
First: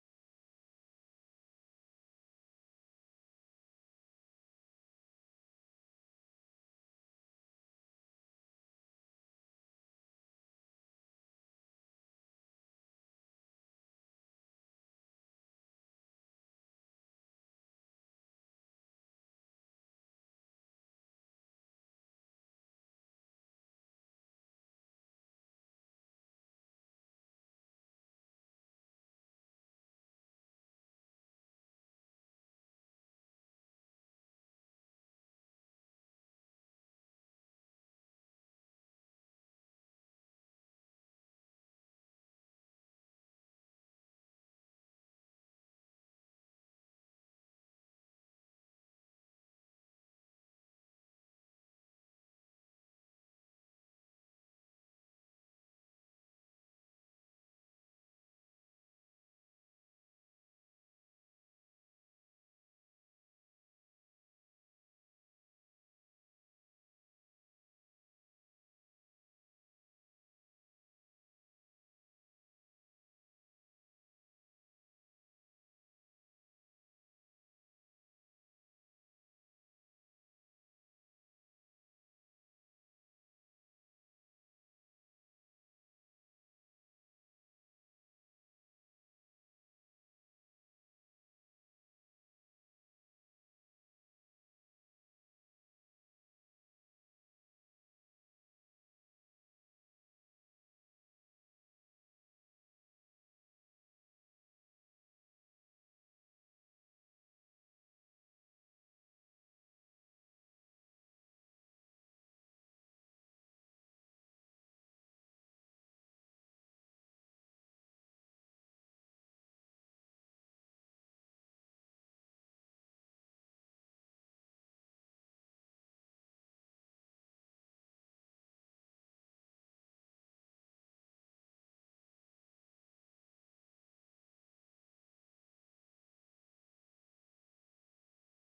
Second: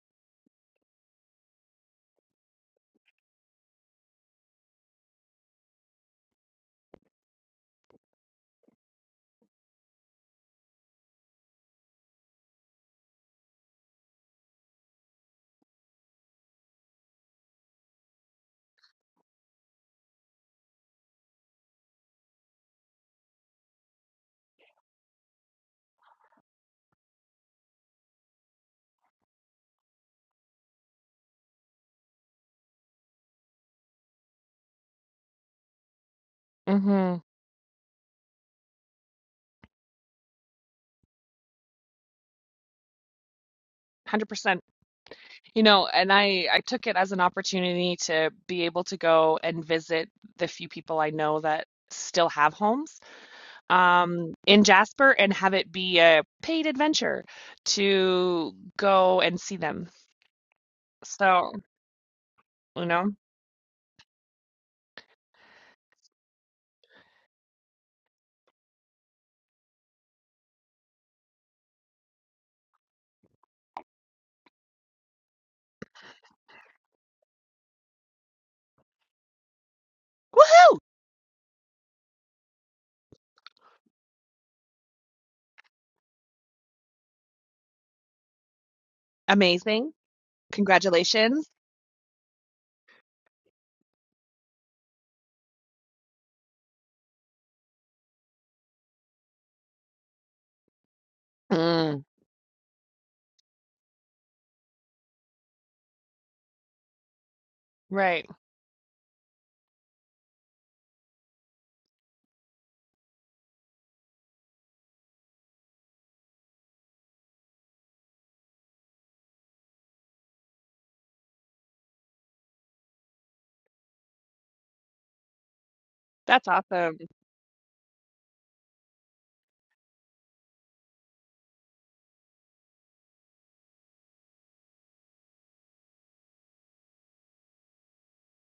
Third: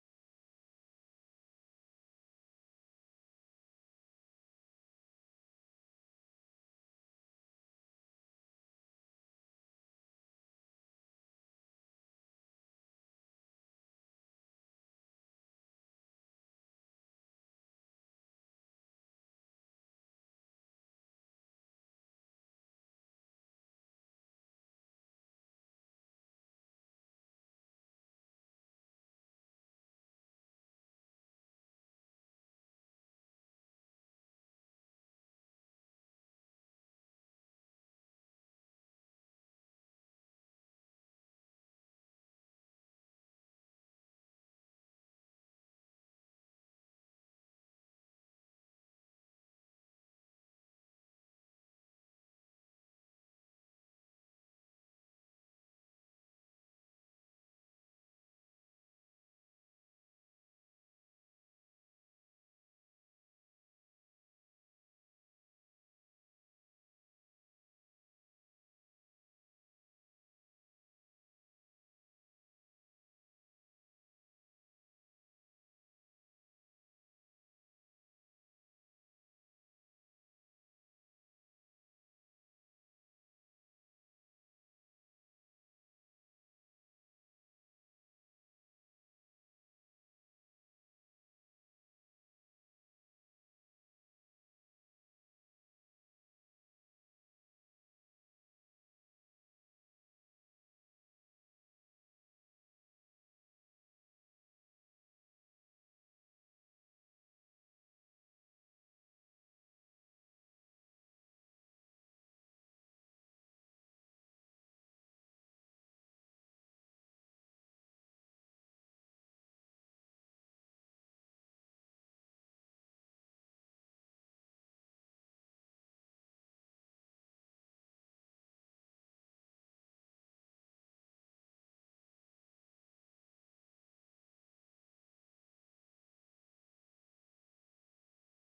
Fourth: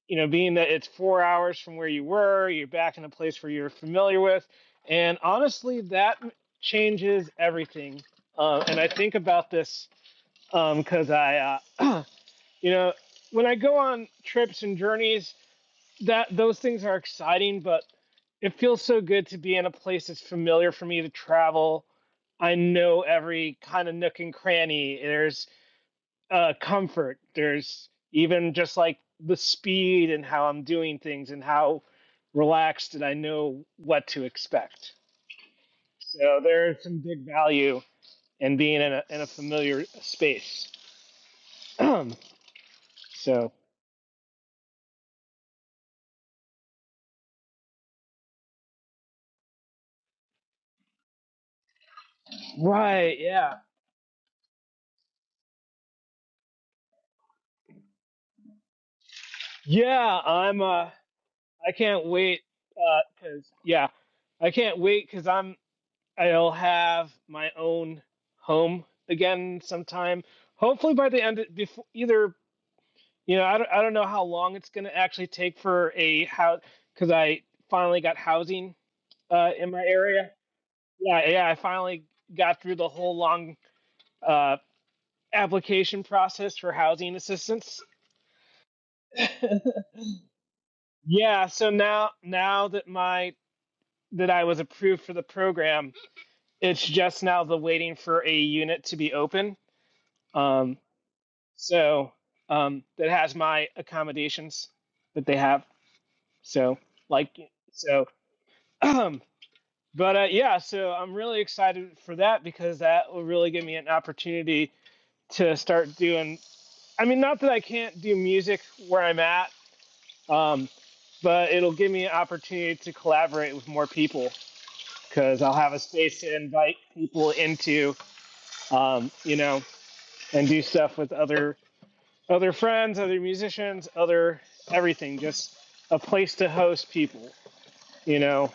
D: you know, being that it's four hours from where you were, you're back in a place where you're familiar with. And honestly, that changes everything. Uh, and I think about this because um, I, uh, [CLEARS THROAT] you know, when I go on trips and journeys, that those things are exciting, but it feels so good to be in a place that's familiar for me to travel. I know every kind of nook and cranny. There's uh, comfort. There's even just like the speed and how I'm doing things and how relaxed and I know what to expect. So there's
A: Mm-hmm.
D: some
A: one
D: big value in being in a, in a familiar space. [CLEARS THROAT] so
A: Hundred percent. You know, and I I took it as an opportunity to be able to go and visit the few people I know that still have homes
D: right, yeah,
A: um, in Jasper and have it be a paid adventure to go and see them.
D: yeah. I'm. Uh,
A: So
D: I can't wait.
A: you
D: Uh,
A: know,
D: Cause yeah, I can't wait because I'm. I'll have my own home again sometime. Hopefully by the end, of, before either You know, I don't, I don't know how long it's going to actually take for a house because I finally got housing uh, in my area.
A: woohoo!
D: Yeah, yeah, I finally got through the whole long uh, application process for housing assistance.
A: Amazing.
D: Yeah,
A: Congratulations.
D: so now now that my that I was approved for the program, it's just now the waiting for a unit to be open. Um,
A: Mm.
D: so um, that has my accommodations that they have. So like so
A: Right.
D: [CLEARS THROAT] But uh, yeah, so I'm really excited for that because that will really give me an opportunity to start doing. I mean, not that I can't do music where I'm at, um, but it'll give me an opportunity to collaborate with more people because I'll have a space to
A: That's
D: invite
A: awesome.
D: people into, um, you know, and do stuff with other other friends, other musicians, other everything. Just a place to host people, you know.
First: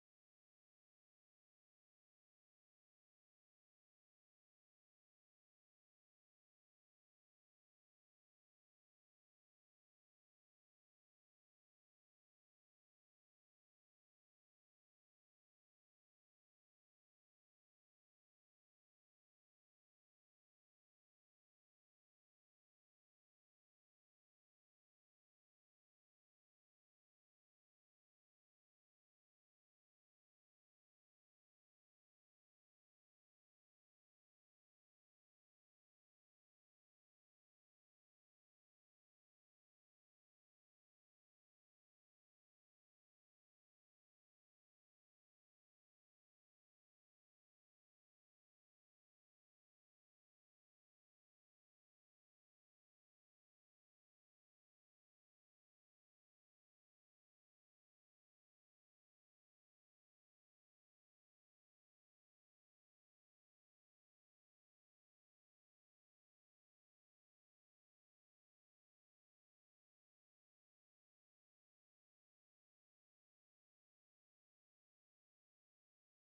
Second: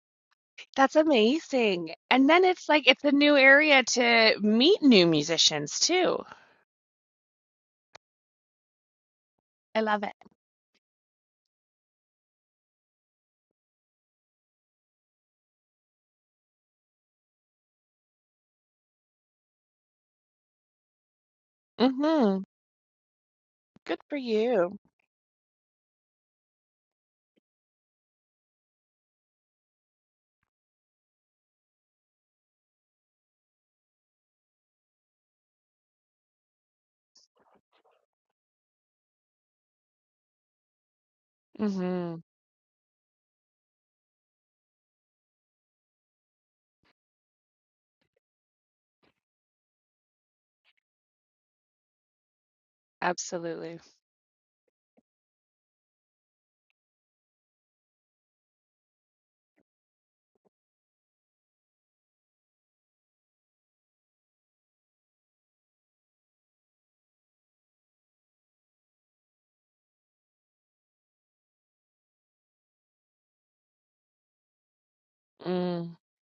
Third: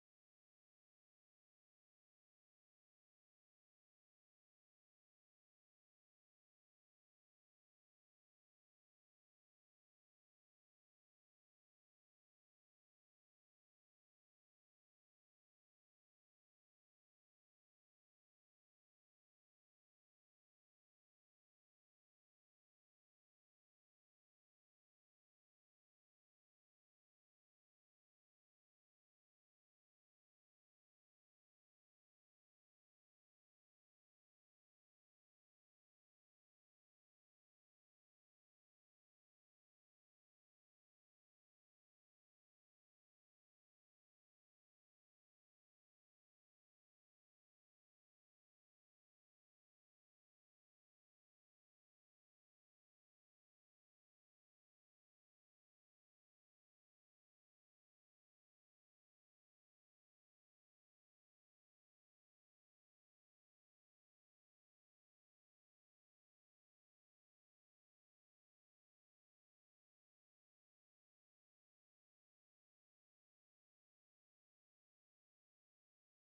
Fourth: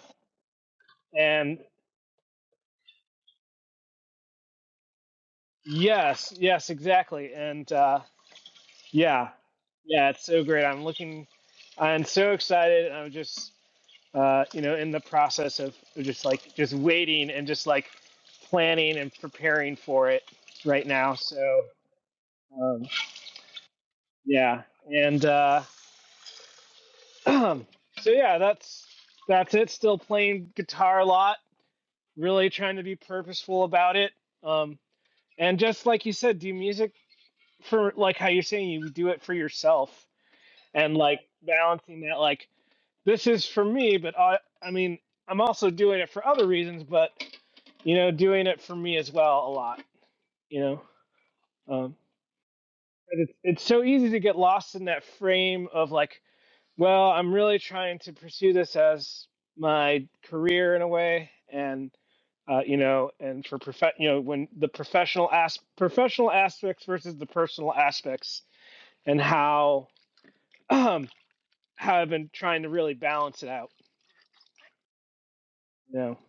A: That's
D: And
A: amazing. And then it's like it's a new area to meet new musicians too.
D: yes, yes, exactly. And uh, Yeah,
A: I love
D: yeah,
A: it.
D: it's so great. I'm looking, I'm so excited. I'm just, uh, you know, in the process of just like just waiting and just like planning and preparing for it right now. So
A: hmm
D: um,
A: Good for
D: yeah,
A: you.
D: and uh, [CLEARS THROAT] so yeah, that's that's it. Still playing guitar a lot. Really trying to be purposeful about it. Um, and just like you said, do music for like how you're saying you do it for yourself and like balancing
A: hmm
D: that like this is for me, but I, I mean, I'm also doing it for other reasons, but you know, doing it for me as well a lot, you know. Um, but it's it's
A: Absolutely.
D: so easy to get lost in that frame of like, well, I'm really trying to pursue this as my career in a way, and uh, you know, and for prof, you know, when the professional as professional aspects versus the personal aspects, and how [CLEARS THROAT] um, how I've been trying to really balance it out,
A: Mm.
D: you know.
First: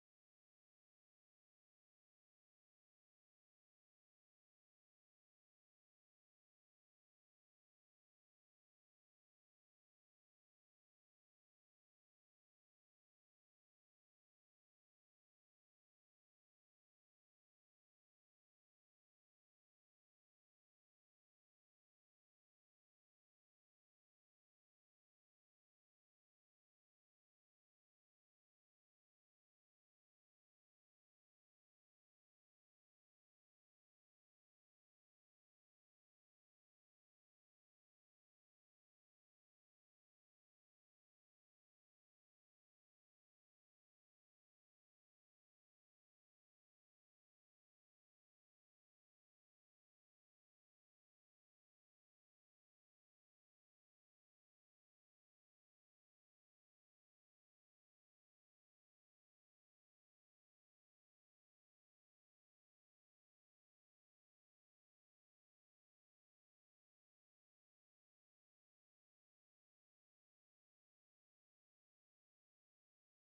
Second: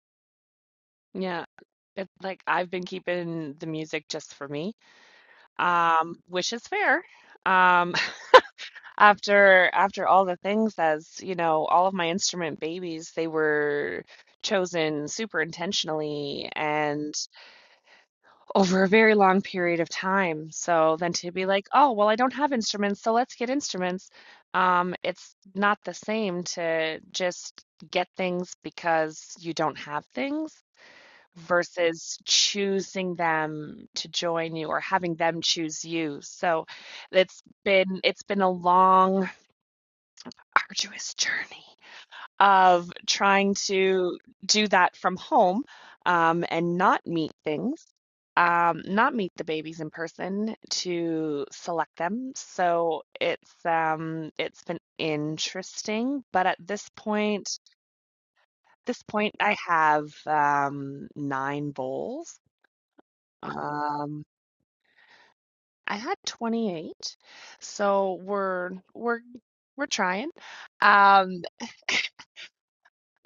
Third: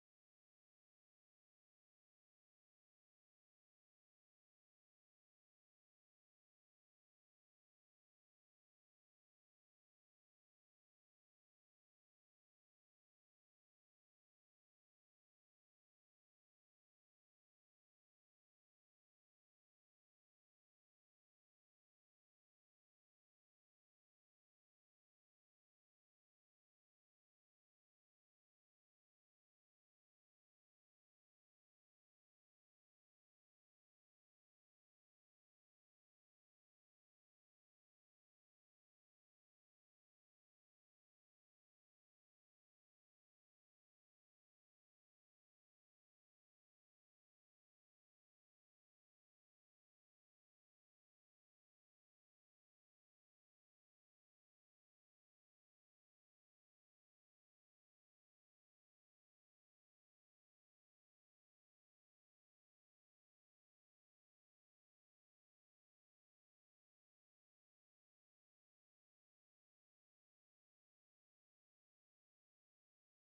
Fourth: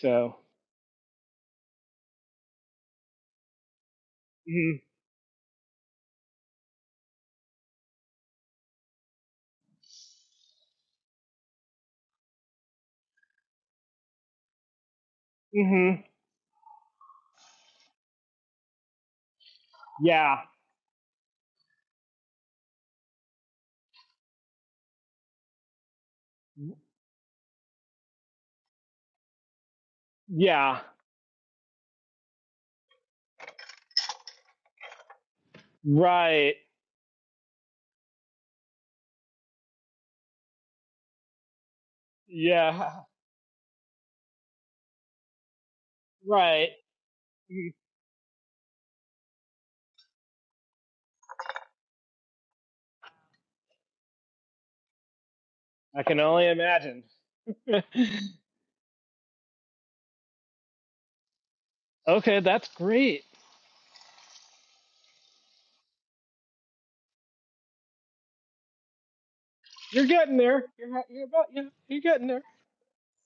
D: So,
A: Yeah. It's like I've been keeping the music just for me,
D: mm-hmm,
A: um, which is fair. Um, [LAUGHS] after after all the things, as you know, all of my instrument babies, they were chosen super
D: Mm-hmm.
A: intentionally, and. over a very long period of
D: Yeah.
A: time. So then to be like, oh, well, I don't have instruments, so let's get instruments. Um, it's not the same to just get things because you don't have things
D: Yeah.
A: versus choosing them to join you or having them choose you.
D: Right.
A: So it's been it's been a long, arduous journey
D: Yeah.
A: of trying to do that from home um,
D: Right.
A: and not meet things, um, not meet the babies in person to select them. So it's um, it's been
D: I can
A: interesting, but
D: only
A: at this
D: imagine.
A: point,
D: [LAUGHS]
A: this point, I have um, nine bowls.
D: okay, that's great.
A: Um, I had 28, so we're we're we're
D: You're
A: trying.
D: getting there. You're ha- you're
A: Um,
D: about you're,
A: [LAUGHS]
D: you're getting there.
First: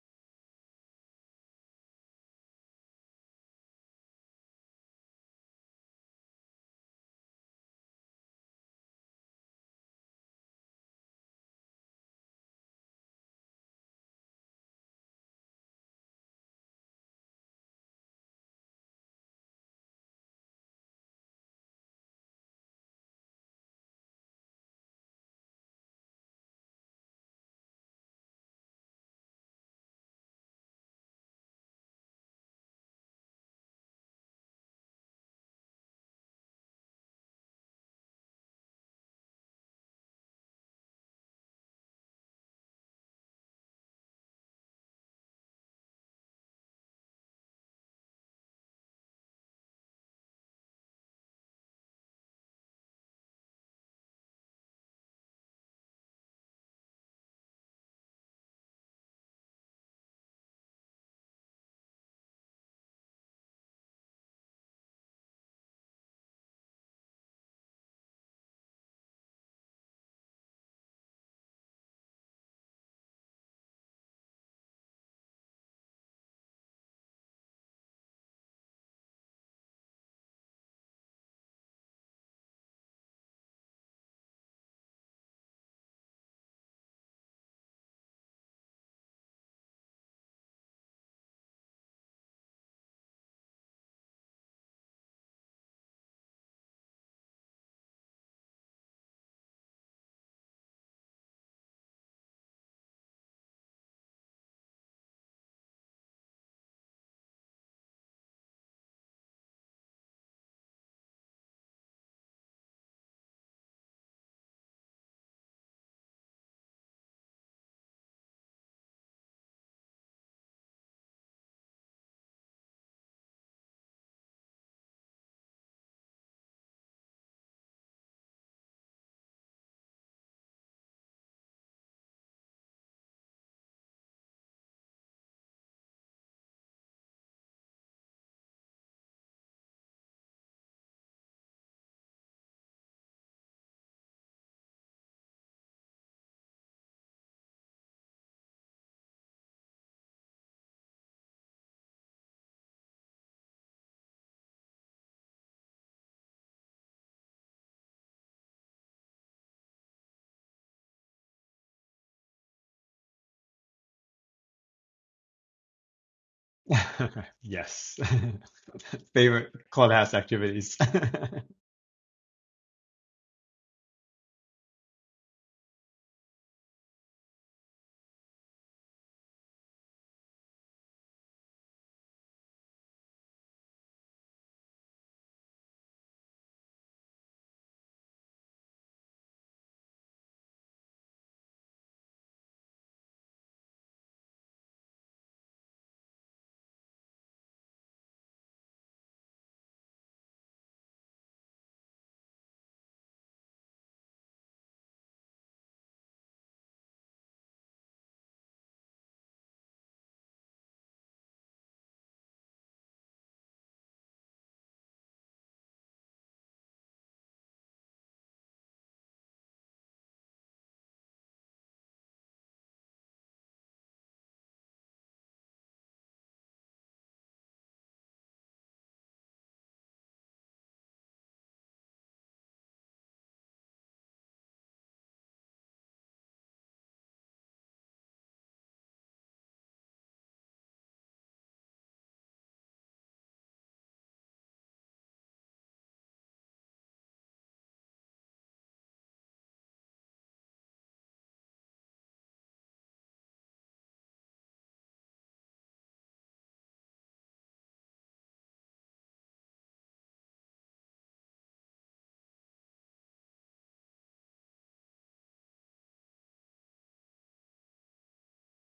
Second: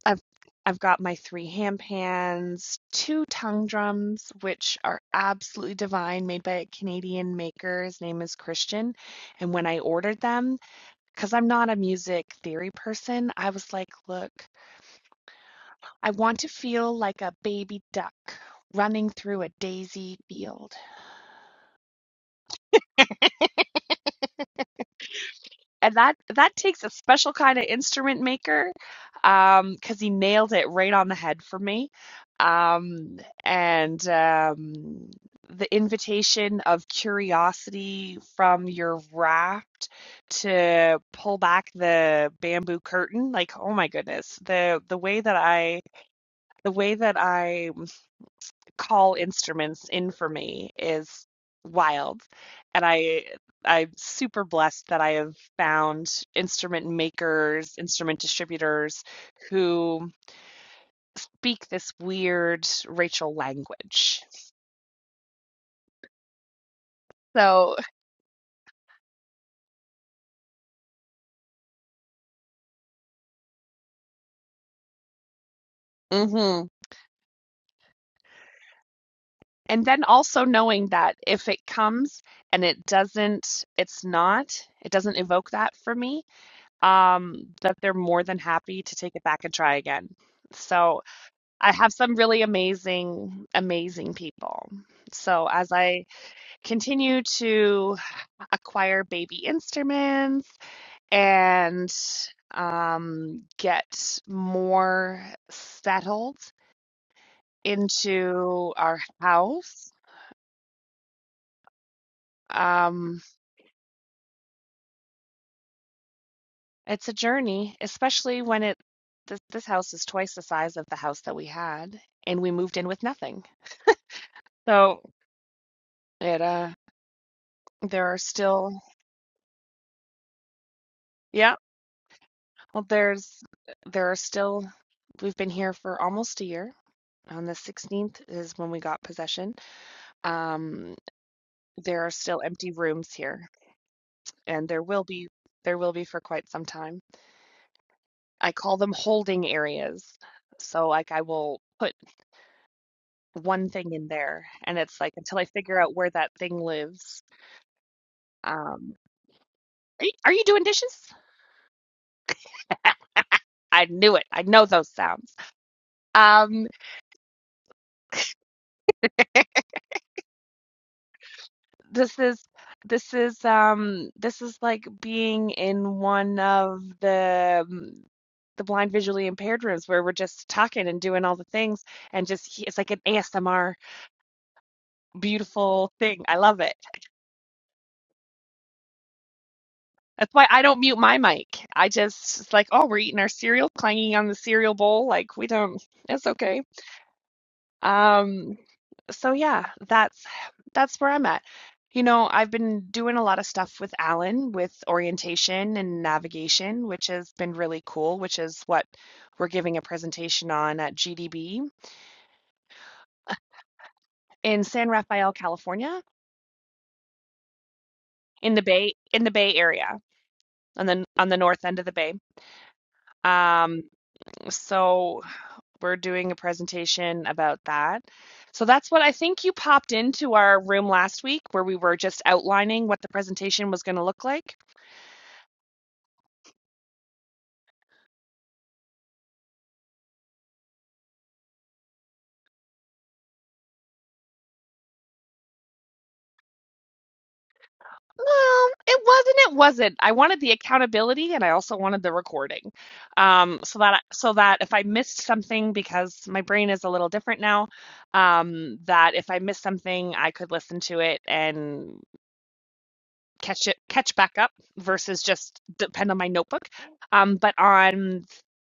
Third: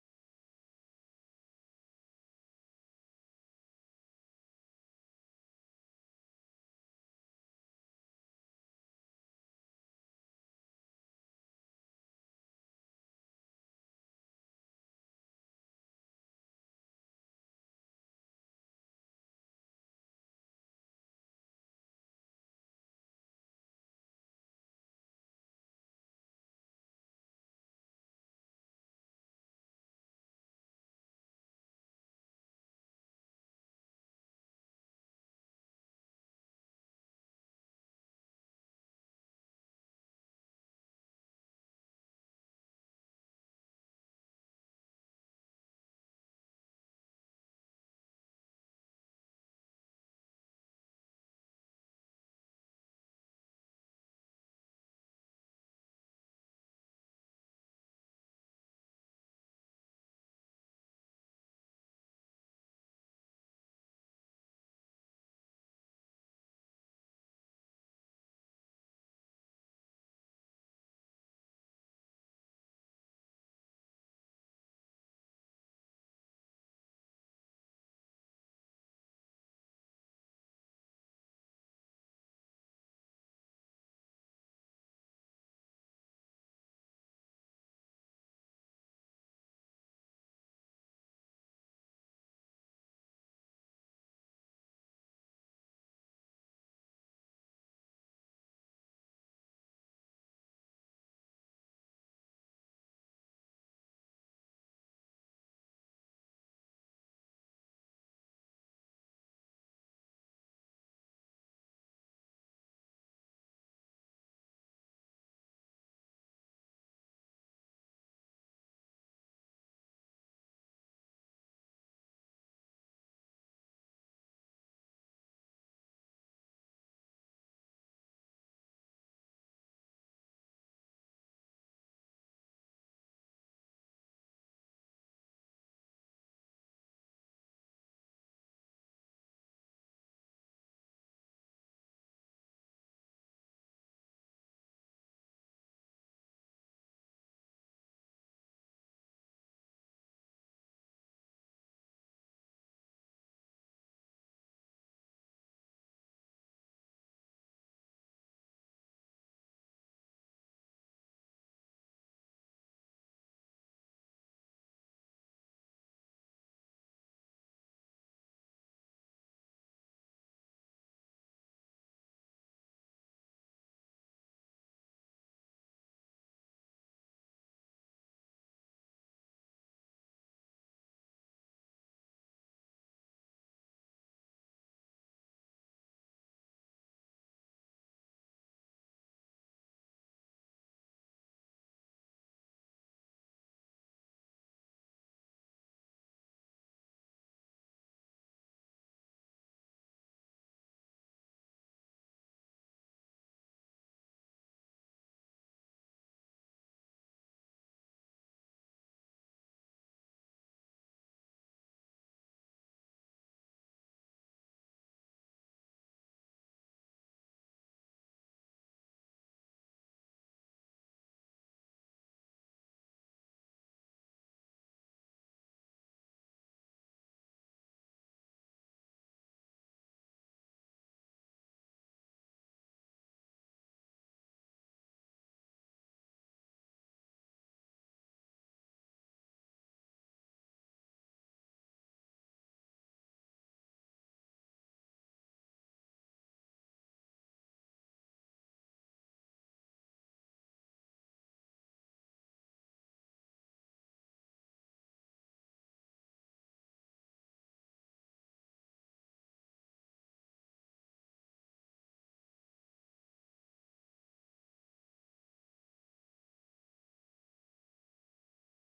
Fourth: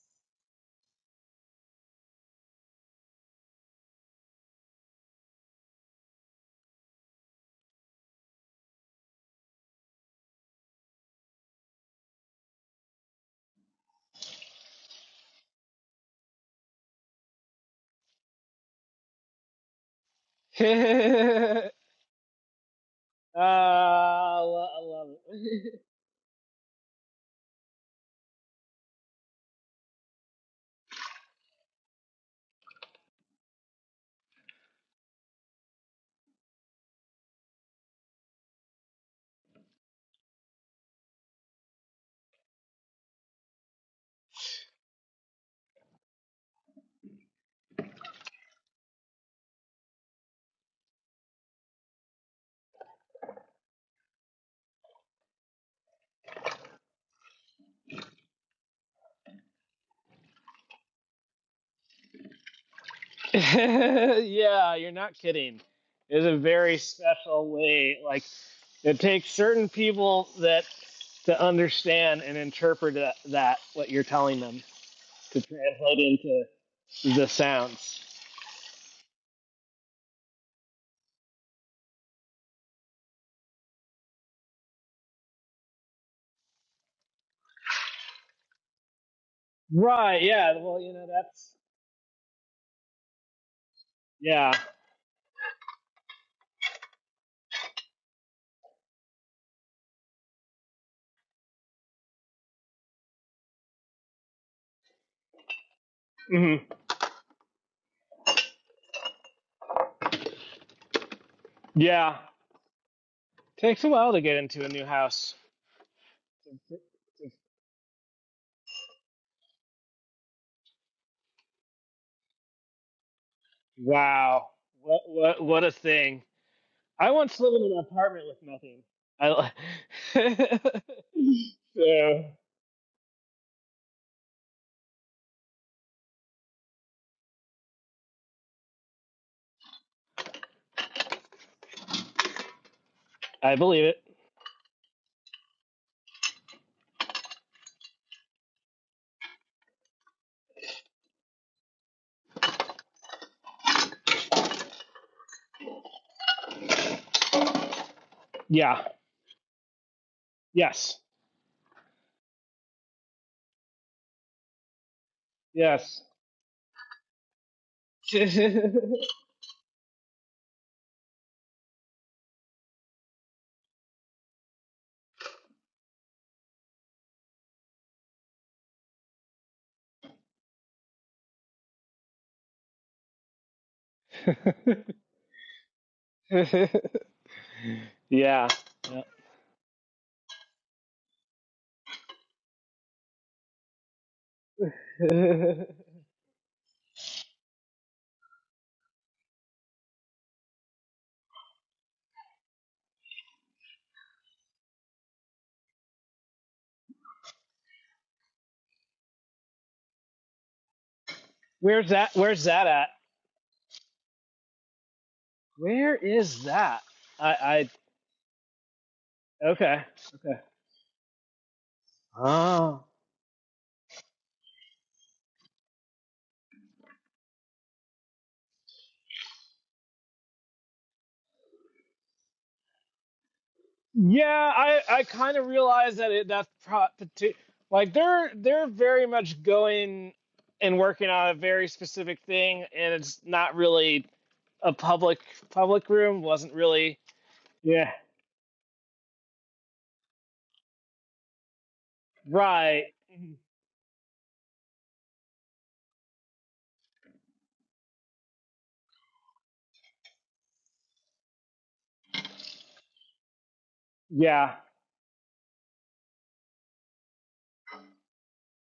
A: I've I've got my three ham pans, two tongue drums, which are absolutely divine, made by a Canadian maker. His name is Christian. And when I ordered them, because I'm not a music theory person, I was like, look, I want to feel like a baby duck running through a daisy field.
D: [LAUGHS] uh, I lo- I love
A: and that that takes a special kind of instrument maker um because he nailed it right on the head for me um and um the invitation of curiosity from your raft to pull back the bamboo curtain like oh my goodness the the way that i the way that i call instruments in for me is wild. And I I'm super blessed that I have found instrument makers, instrument distributors who speak this weird Rachel
D: it.
A: language.
D: [LAUGHS] yeah, you're not kidding. It's a very special
A: So,
D: way. Like it takes certain people that to understand and interpret that, that what you're telling them to translate into
A: mhm.
D: the sounds.
A: And then also knowing that if it comes and it doesn't, it's not, it doesn't evoke that for me, um, that they're more than happy to take it back and try again.
D: Right. Yeah. Well, you
A: So,
D: know, that's
A: I have some really amazing, amazing
D: yeah.
A: people. So as I continue to acquire baby instruments and um, get more settled
D: hmm
A: into our house,
D: Yeah.
A: um,
D: Takes a while to get into a new house.
A: it's a journey, especially when it this, this house is twice the size of the house that we had, and we moved in with nothing.
D: Wow.
A: So
D: What what what a thing.
A: it uh,
D: I once lived in an
A: there are
D: apartment with
A: still,
D: nothing. I li-
A: yeah.
D: [LAUGHS] so
A: Well, there's there are still we've been here for almost a year. On the 16th is when we got possession. Um, there are still empty rooms here,
D: I believe it.
A: and there will be there will be for quite some time. I call them holding areas. So like I will put one thing in there, and it's like until I figure out where that thing lives.
D: Yeah.
A: Um, are you, are you doing dishes?
D: Yes.
A: [LAUGHS] I knew it. I know those sounds.
D: Yes.
A: Um,
B: [LAUGHS] Yes.
D: [LAUGHS]
B: [LAUGHS] Favorite clubhouse activities.
A: this is this is um this is like being in one of the um, the blind visually impaired rooms where we're just talking and doing all the things and just it's like an ASMR beautiful thing. I love it.
D: yeah. yeah.
A: That's why I don't mute my mic. I just it's like, oh, we're eating our cereal, clanging on the cereal bowl. Like we
D: [LAUGHS]
A: don't. It's okay. Um, so yeah, that's that's where I'm at. You know, I've been doing a lot of stuff with Alan with orientation and navigation, which has been really cool, which is what we're giving a presentation on at GDB
D: Where's that where's that at?
A: in San Rafael,
D: Where
A: California,
D: is that? I I
A: in the Bay in the Bay
D: okay.
A: Area,
D: Okay.
A: on the on the north end of the Bay.
D: Oh.
A: Um, so We're doing a presentation about that. So that's what I think you popped into our room last week where we were just outlining what the presentation was going to look
D: Yeah,
A: like.
D: I I kind of realize that it that's pro- parti- like they're they're very much going and working on a very specific thing, and it's not really a public public room. wasn't really yeah
A: Well, it wasn't. It wasn't. I wanted the accountability and I also wanted the recording,
D: right
A: um, so that so that if I missed something because my brain is a little different now, um, that if I missed something, I could listen to it and catch it catch back up
D: yeah
A: versus just depend on my notebook. Um, but on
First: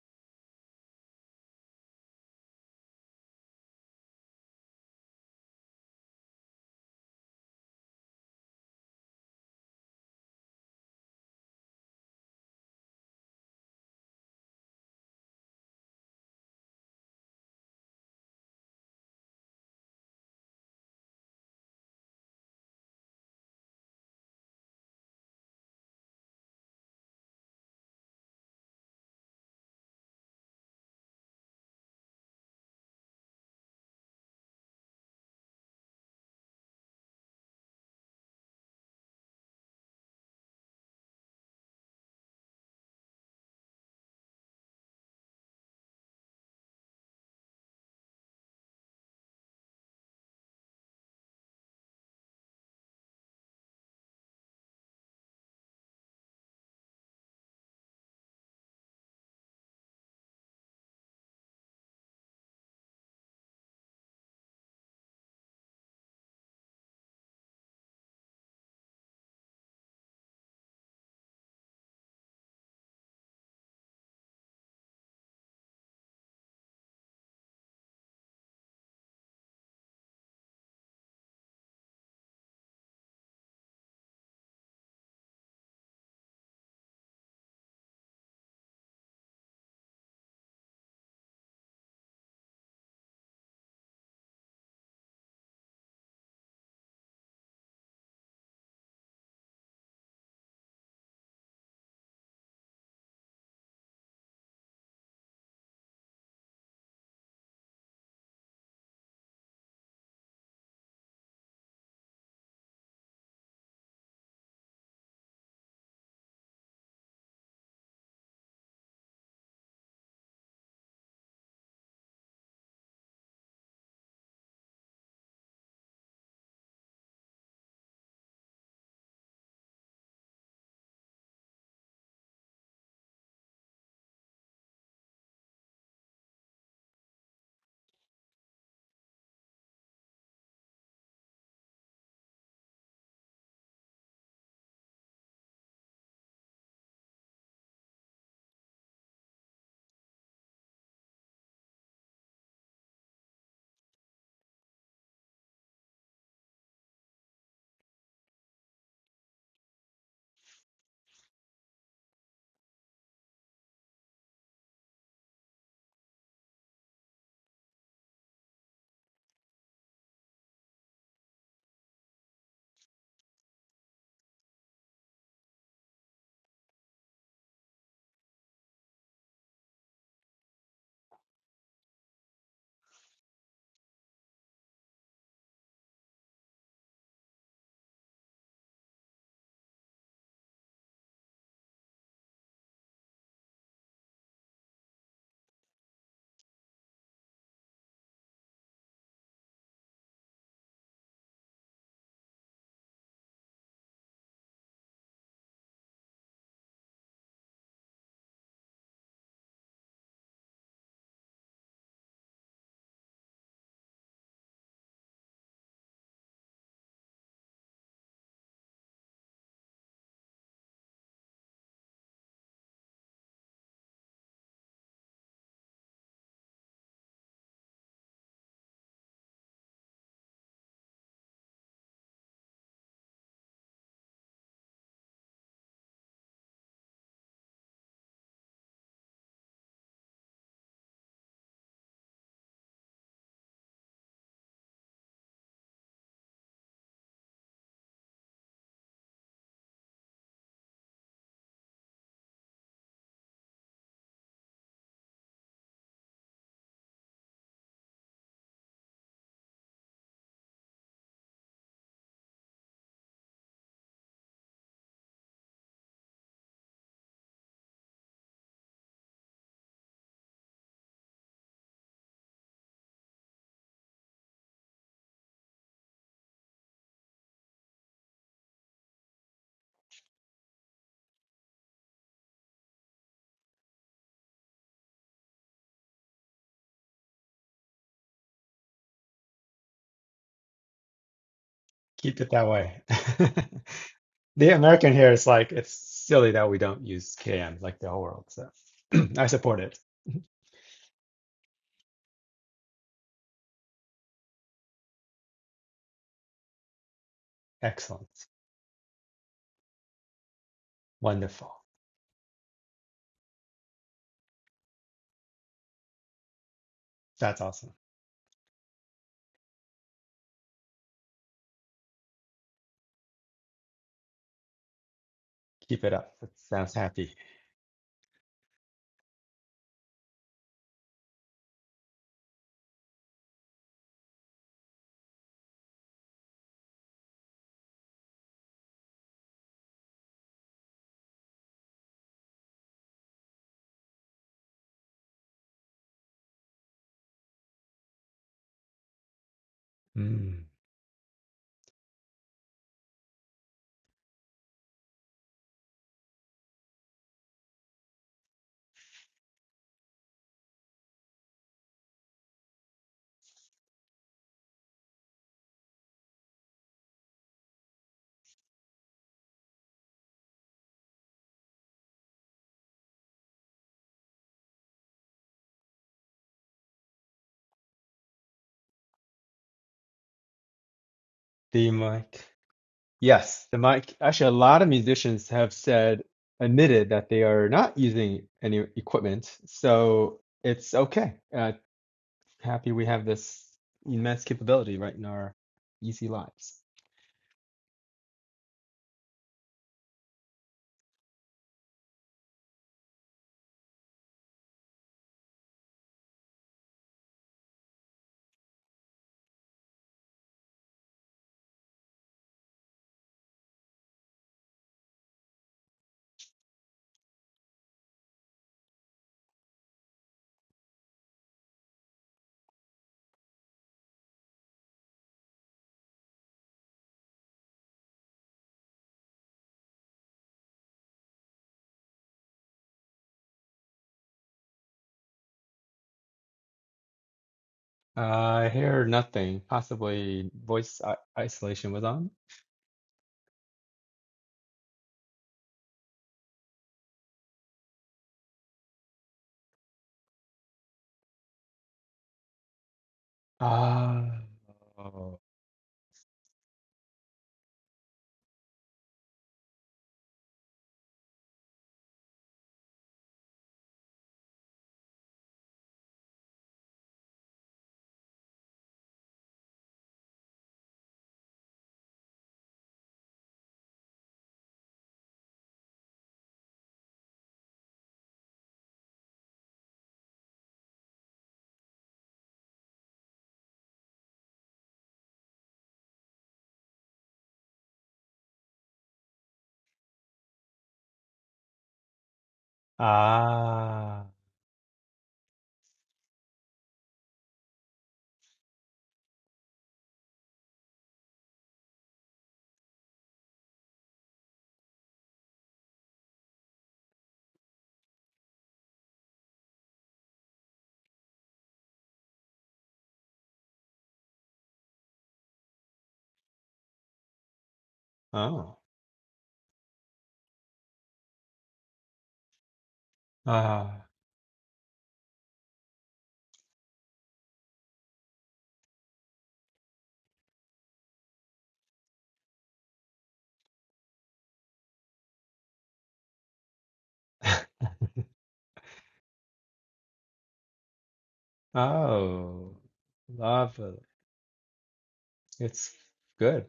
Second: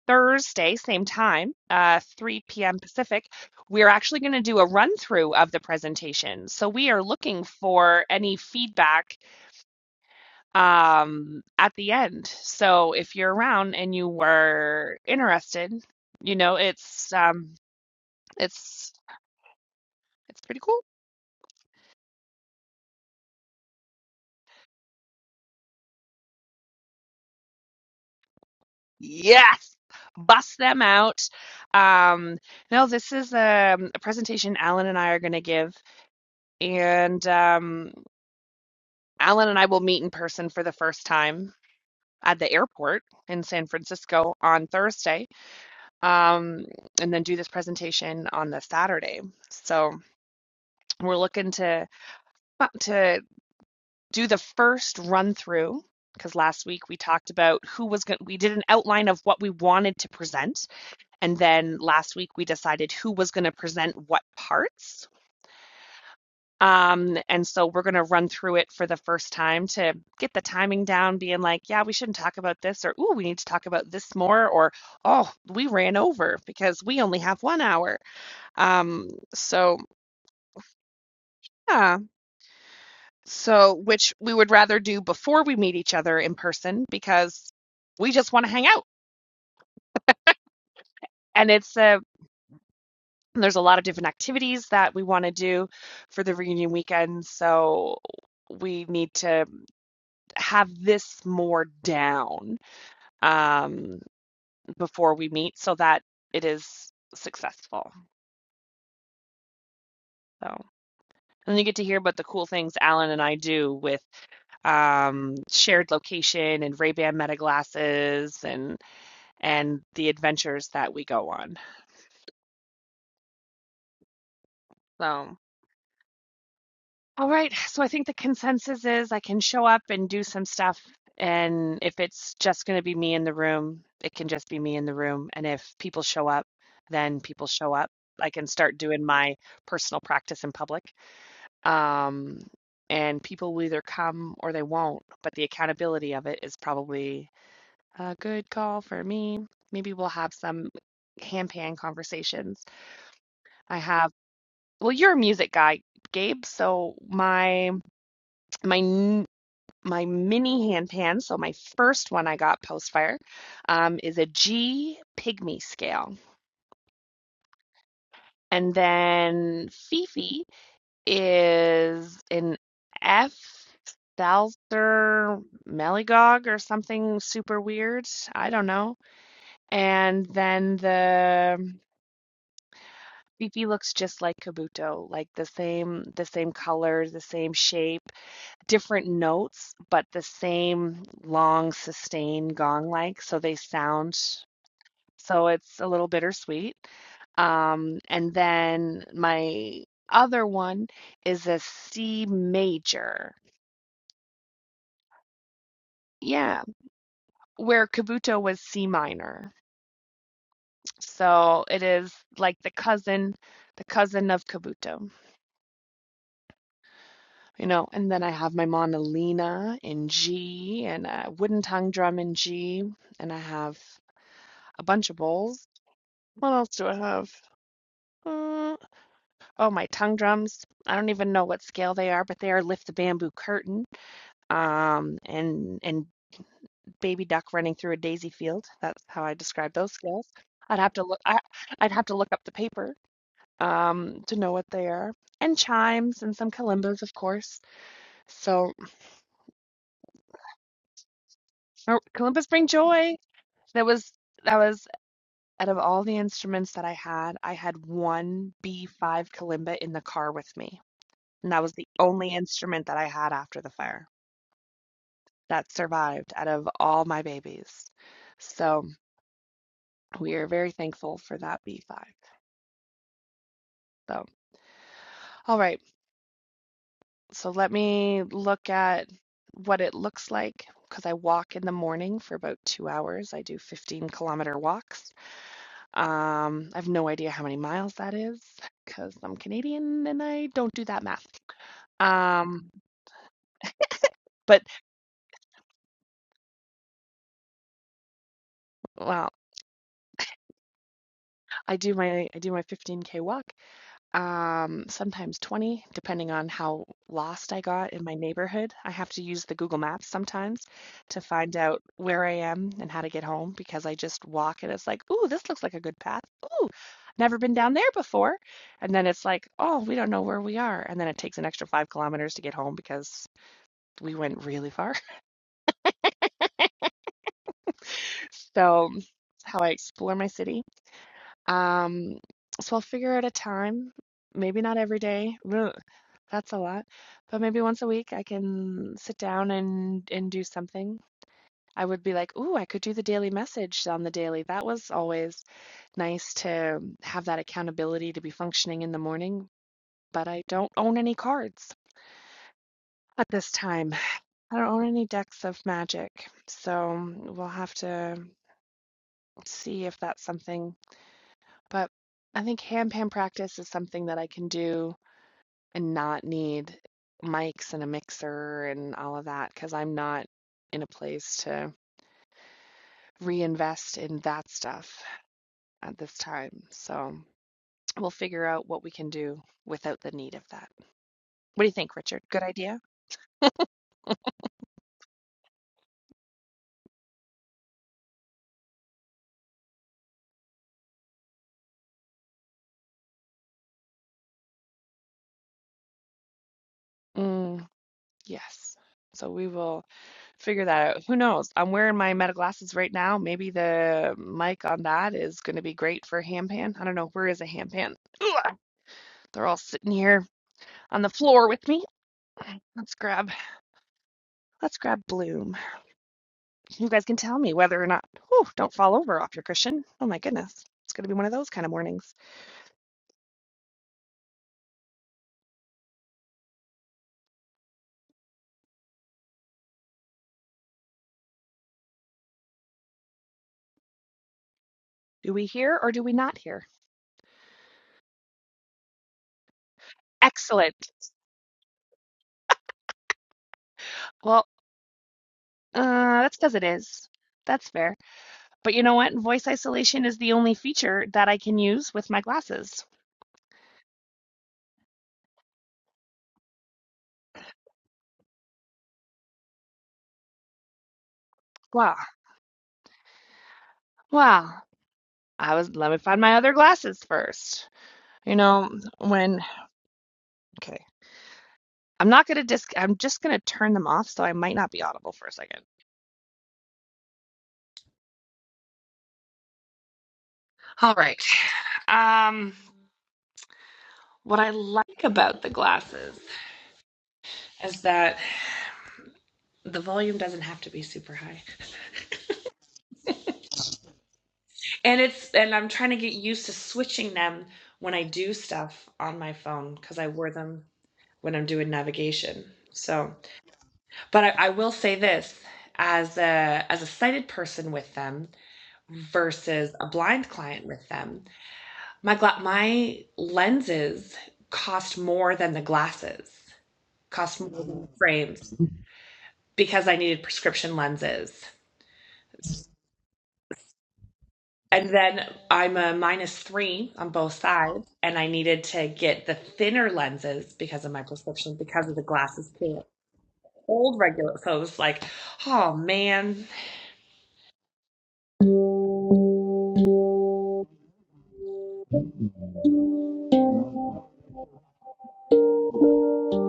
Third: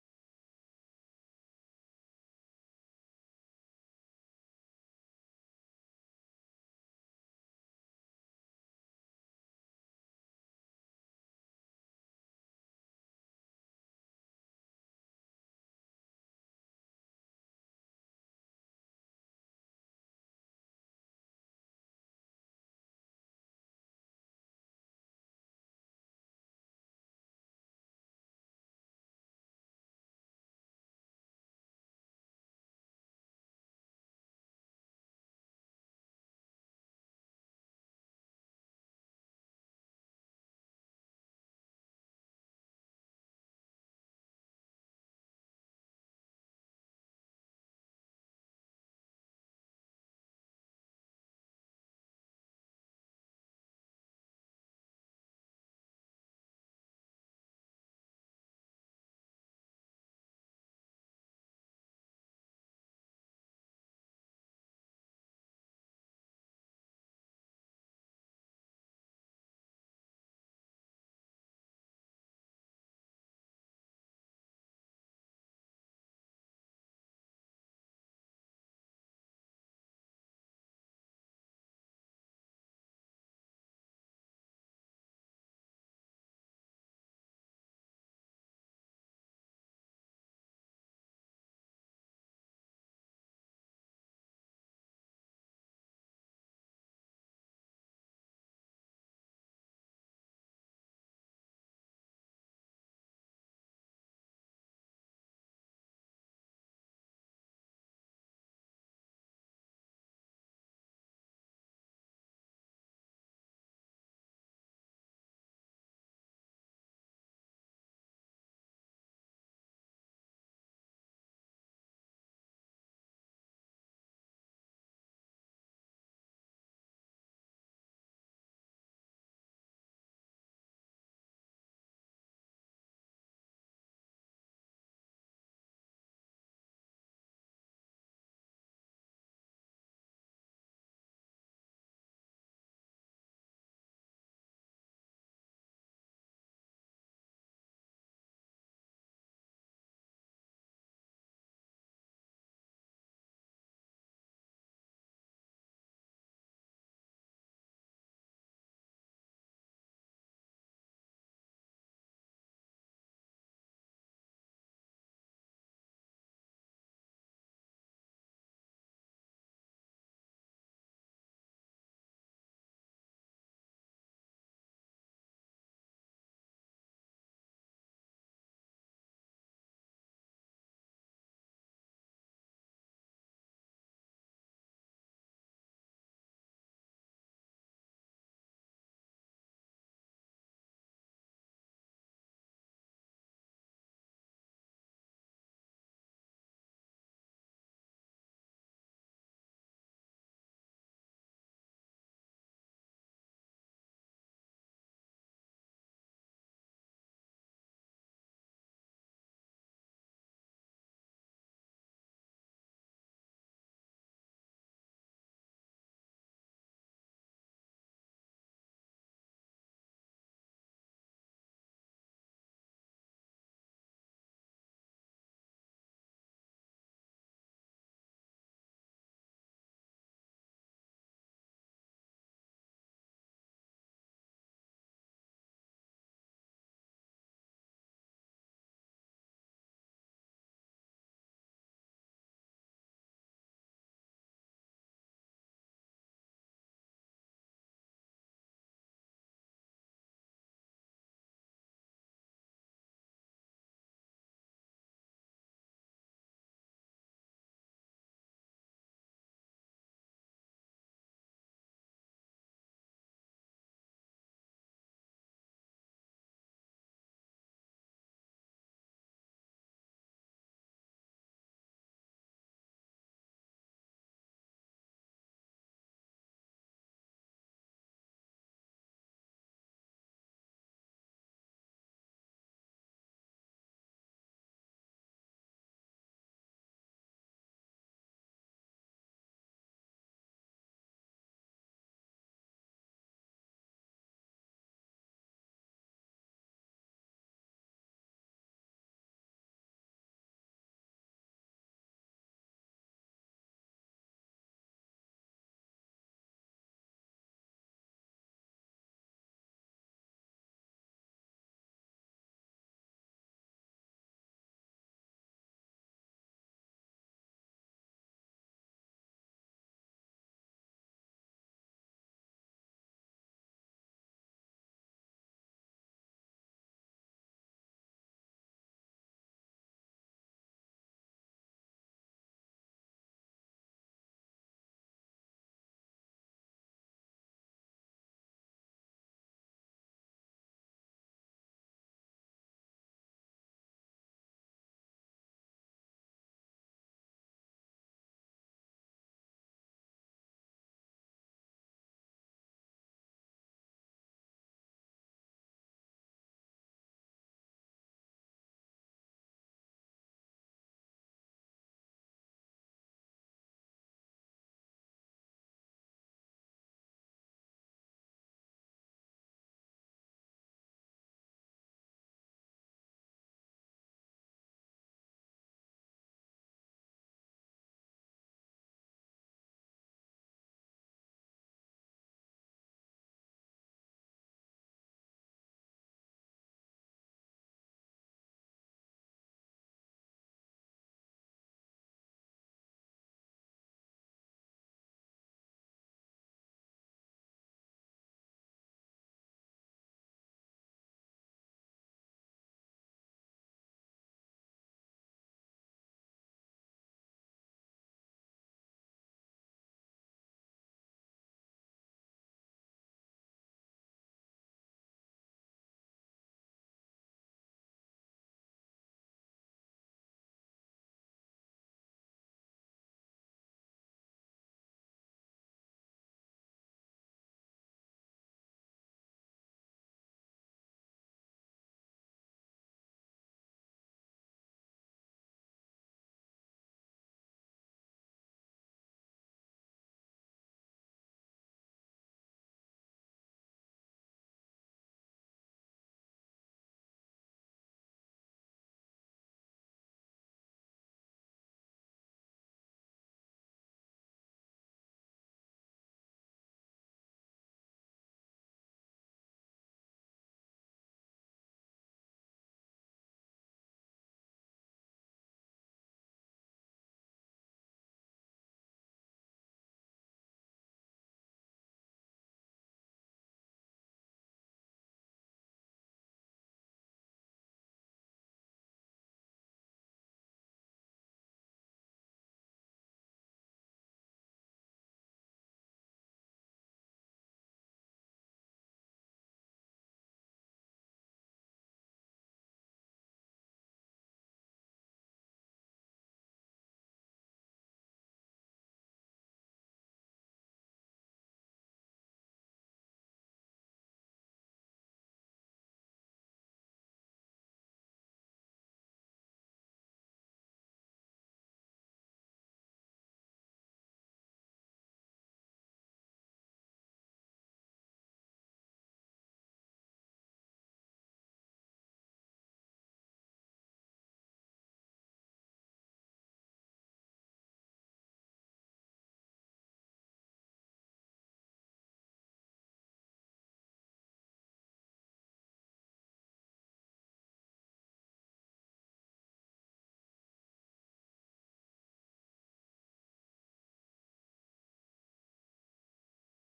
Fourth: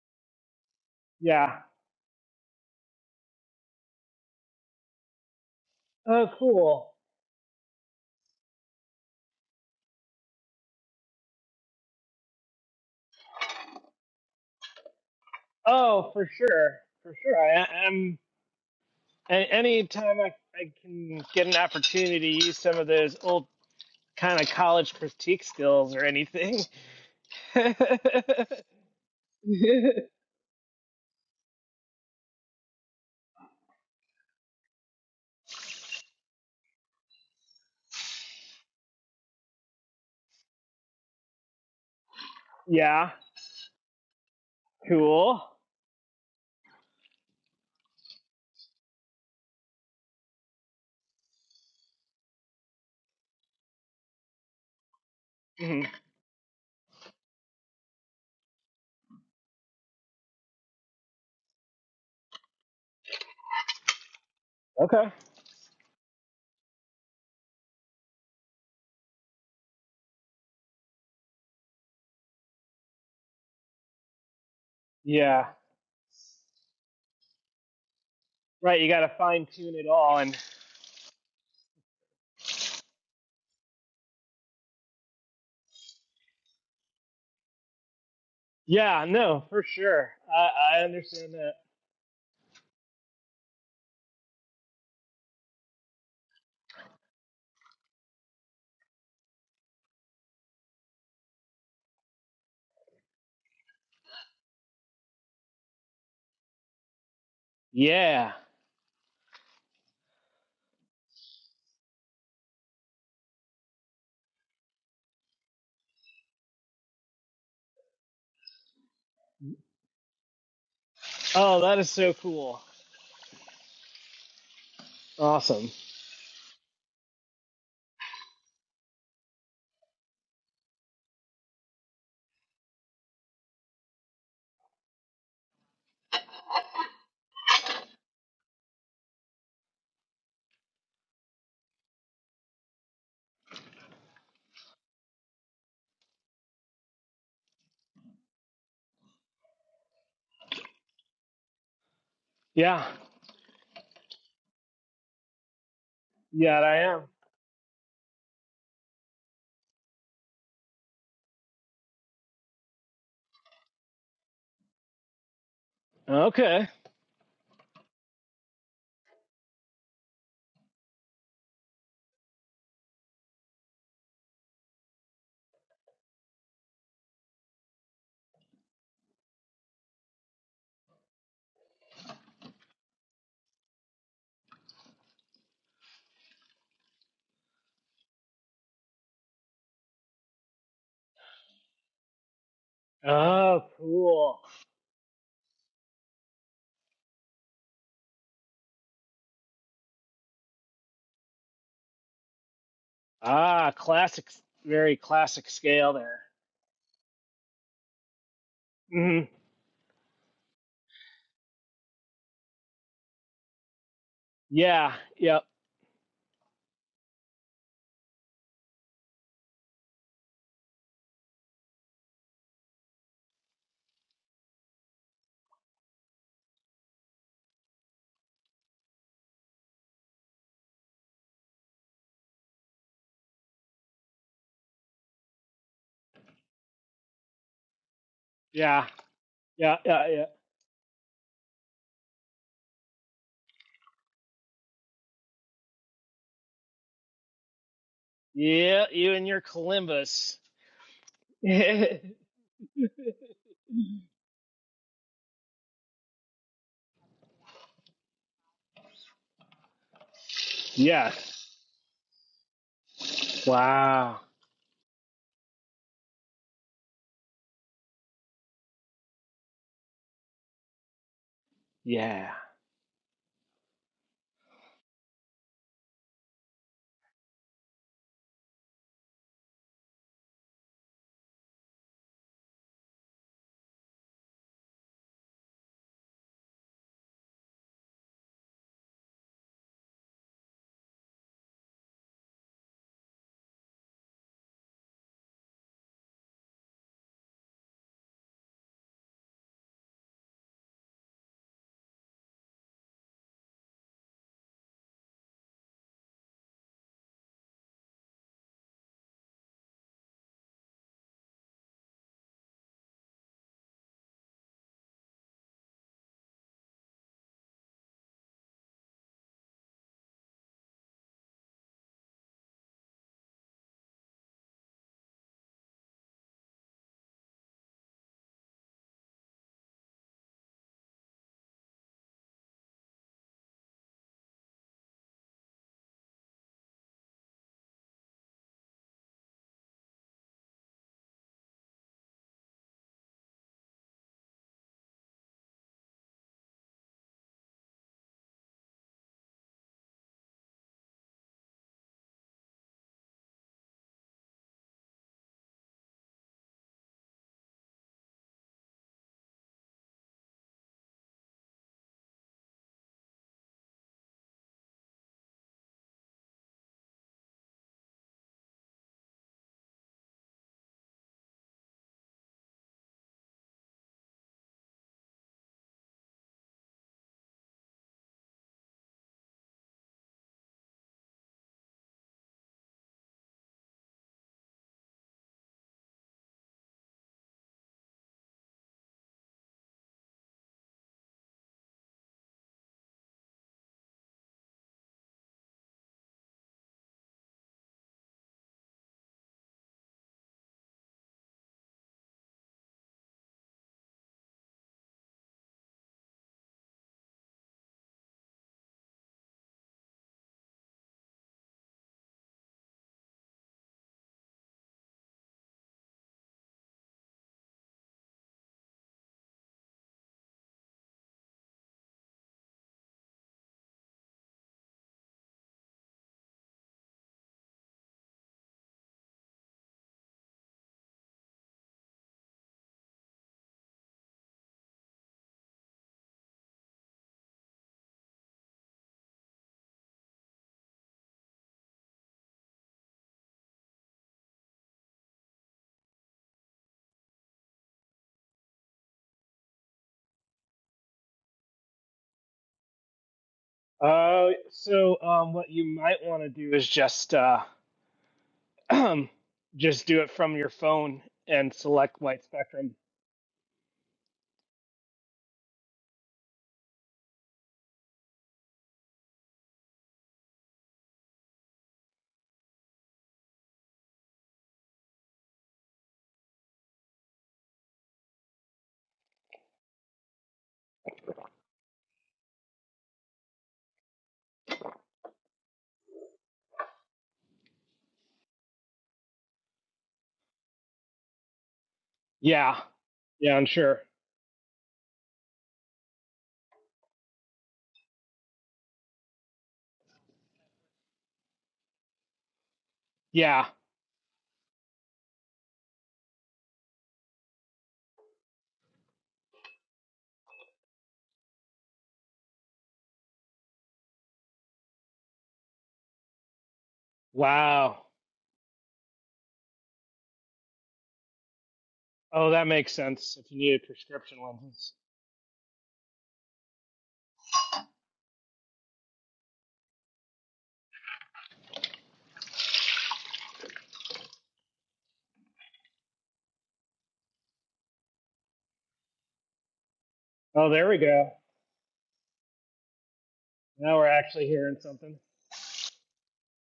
A: Thursday, same time,
D: yeah
A: uh, 3 p.m. Pacific, we're actually going to do a run through of the
D: oh
A: presentation. So we
D: cool
A: are looking for any feedback um, at the end. So if you're around and you were interested,
D: oh for
A: you know
D: sure
A: it's
D: for sure
A: um,
D: I am
A: it's
D: any time I
A: it's pretty
D: I
A: cool.
D: can get an opportunity to use some of those old kind of college critique skills or anything.
A: Yes,
D: [LAUGHS]
A: bust them out. Um, no, this is um, a presentation Alan and I are going to give, and um, Alan and I will meet in person for the first time at the airport
D: Yeah.
A: in San Francisco on Thursday,
D: Cool.
A: um, and then do this presentation on the Saturday. So we're looking to uh, to do the first run through
D: Mhm.
A: because last week we talked about who was going. We did an outline of what we wanted to present And then last week we decided who was going to present what parts.
D: Okay.
A: Um, and so we're going to run through it for the first time to get the timing down, being like, yeah, we shouldn't talk about this, or ooh, we need to talk about this more, or oh,
D: Yeah.
A: we ran over because we only have one hour.
D: Right. You got
A: Um,
D: to fine tune
A: so
D: it all. And
A: yeah, so which we would rather do before we meet each other in person because we just want to hang out.
D: yeah, no, for sure. I, I understand
A: And
D: that.
A: it's a There's a lot of different activities that we want to do for the reunion weekend, so we need to have this more down um, before we meet so that it is successful.
D: Yeah.
A: So, and you get to hear about the cool things Alan and I do with um, shared location and Ray-Ban Meta glasses and and the adventures that we go on.
D: Oh, that is so cool.
A: So.
D: Awesome.
A: All right. So I think the consensus is I can show up and do some stuff. And if it's just going to be me in the room, it can just be me in the room. And if people show up, then people show up. I can start doing my personal practice in public. Um, and people will either come or they won't. But the accountability of it is probably a good call for me. Maybe we'll have some hand pan conversations.
D: Yeah.
A: I have, well, you're a music guy, Gabe.
D: Yeah, I
A: So
D: am.
A: my my my mini hand pan, so my first one I got post fire, um, is a G pygmy scale.
D: Okay.
A: And then Fifi is an F salzer Meligog or something super weird. I don't know. And then the Fifi looks just like Kabuto, like the same the same color, the same shape. different notes, but the same long sustained gong like. So they
D: Oh,
A: sound,
D: cool.
A: so it's a little bittersweet. Um, and then my other one is a C major.
D: Ah, classic. Very classic scale there.
A: Yeah, where Kabuto was C
D: hmm
A: minor. So it is like the cousin, the cousin of
D: Yeah.
A: Kabuto,
D: Yep.
A: you know. And then I have my Monolina in G and a wooden tongue drum in G, and I have a bunch of bowls What else do I have? Uh, oh, my tongue drums. I don't even know what scale they are, but they are Lift the Bamboo Curtain, um, and and Baby Duck Running Through a Daisy Field.
D: Yeah.
A: That's how I describe
D: Yeah.
A: those
D: Yeah. Yeah.
A: scales. I'd have to look. I, I'd have to look up the paper um, to know what they are. And chimes and some kalimbas, of course. So
D: Yeah. You and your Columbus. [LAUGHS] yeah.
A: er, kalimbas bring joy. That was that was out of all the instruments that I had, I had one B5 kalimba in the car with me. and that was the only instrument that I had after the fire
D: Wow.
A: that survived out of all my babies. So we are very thankful for that B5.
D: Yeah.
A: So, all right, so let me look at what it looks like because I walk in the morning for about two hours. I do 15 kilometer walks. Um, I have no idea how many miles that is because I'm Canadian and I don't do that math.
B: [LAUGHS] Keep it that
A: Um,
B: way. [LAUGHS] the
A: but
B: American here is like it's silly that we don't use KM like the whole world. So [CLEARS THROAT] I
A: well,
B: support it. [LAUGHS]
A: I do my I do my 15K walk um, sometimes 20, depending on how lost I got in
B: Excellent.
A: my neighborhood. I have to use the Google Maps sometimes to
B: Wonderful.
A: find out where I am and how to get home because I just walk and it's like, ooh, this looks like a good path. Ooh, never
B: That's
A: been
B: awesome.
A: down there before. And then it's like, oh, we don't know where we are. And then it takes an extra five kilometers to get home because we went really far. [LAUGHS]
B: Keep it up. It sounds happy.
A: So, it's how I explore my city. Um, so I'll figure out a time, maybe not every day. Ugh, that's a lot. But maybe once a week I can sit down and and do something. I would be like, "Ooh, I could do the daily message on the daily." That was always nice to have that accountability to be functioning in the morning, but I
B: Mm.
A: don't own any cards at this time. I don't own any decks of magic. So we'll have to see if that's something. But I think hand pan practice is something that I can do And not need mics and a mixer and all of that because 'cause I'm not in a place to reinvest in that stuff at this time. So we'll figure out what we can do without the need of that. What do
B: The
A: you think, Richard?
B: mic.
A: Good idea?
B: Yes, the mic.
A: [LAUGHS]
B: Actually, a lot of musicians have said, admitted that they are not using any equipment. So it's okay. Uh, happy we have this immense capability right in our easy lives.
A: Mm, yes. So we will. Figure that out. Who knows? I'm wearing my Meta glasses right now. Maybe the mic on that is going to be great for Hampan. I don't know. Where is a Hampan? Ugh, they're all sitting here on the floor with me. Let's grab, let's grab Bloom. You guys can tell me whether or not. Whew, don't fall over off your cushion. Oh my goodness, it's going to be one of those kind of mornings. Do we hear or do we not hear?
B: Uh, I hear nothing. Possibly
A: Excellent.
B: voice isolation was on.
A: Well, uh, that's because it is. That's fair. But you know what? Voice isolation is the only feature that I can use with my glasses.
B: Ah.
D: Uh, so
B: Oh.
D: um, what you might want to do is just uh, [CLEARS THROAT] just do it from your phone and
A: Wow.
D: select white spectrum.
A: Wow. I was let me find my other glasses first. You know, when okay. I'm not gonna dis I'm just gonna turn them off so I might not be audible for a second. All right. Um what I like about the glasses is that the volume doesn't have to be super high.
D: Yeah, yeah, I'm sure.
B: Ah.
A: And it's and I'm trying to get used to switching them when I do stuff on my phone because I wear them when I'm doing navigation. So,
D: Yeah.
A: but I, I will say this as a as a sighted person with them, versus a blind client with them. My gla- my lenses cost more than the glasses, cost more than
D: Wow.
A: the frames
B: Oh.
A: because I needed prescription lenses.
D: Oh, that makes sense. If you needed
B: Ah.
D: prescription lenses.
A: And then I'm a minus three on both sides, and I needed to get the thinner lenses because of my prescription, because of the glasses too. Old regular, so it was like, oh man.
B: [LAUGHS]
D: Oh, there we go.
B: Oh. Lava.
D: Now we're
A: All
D: actually hearing something.
B: It's good.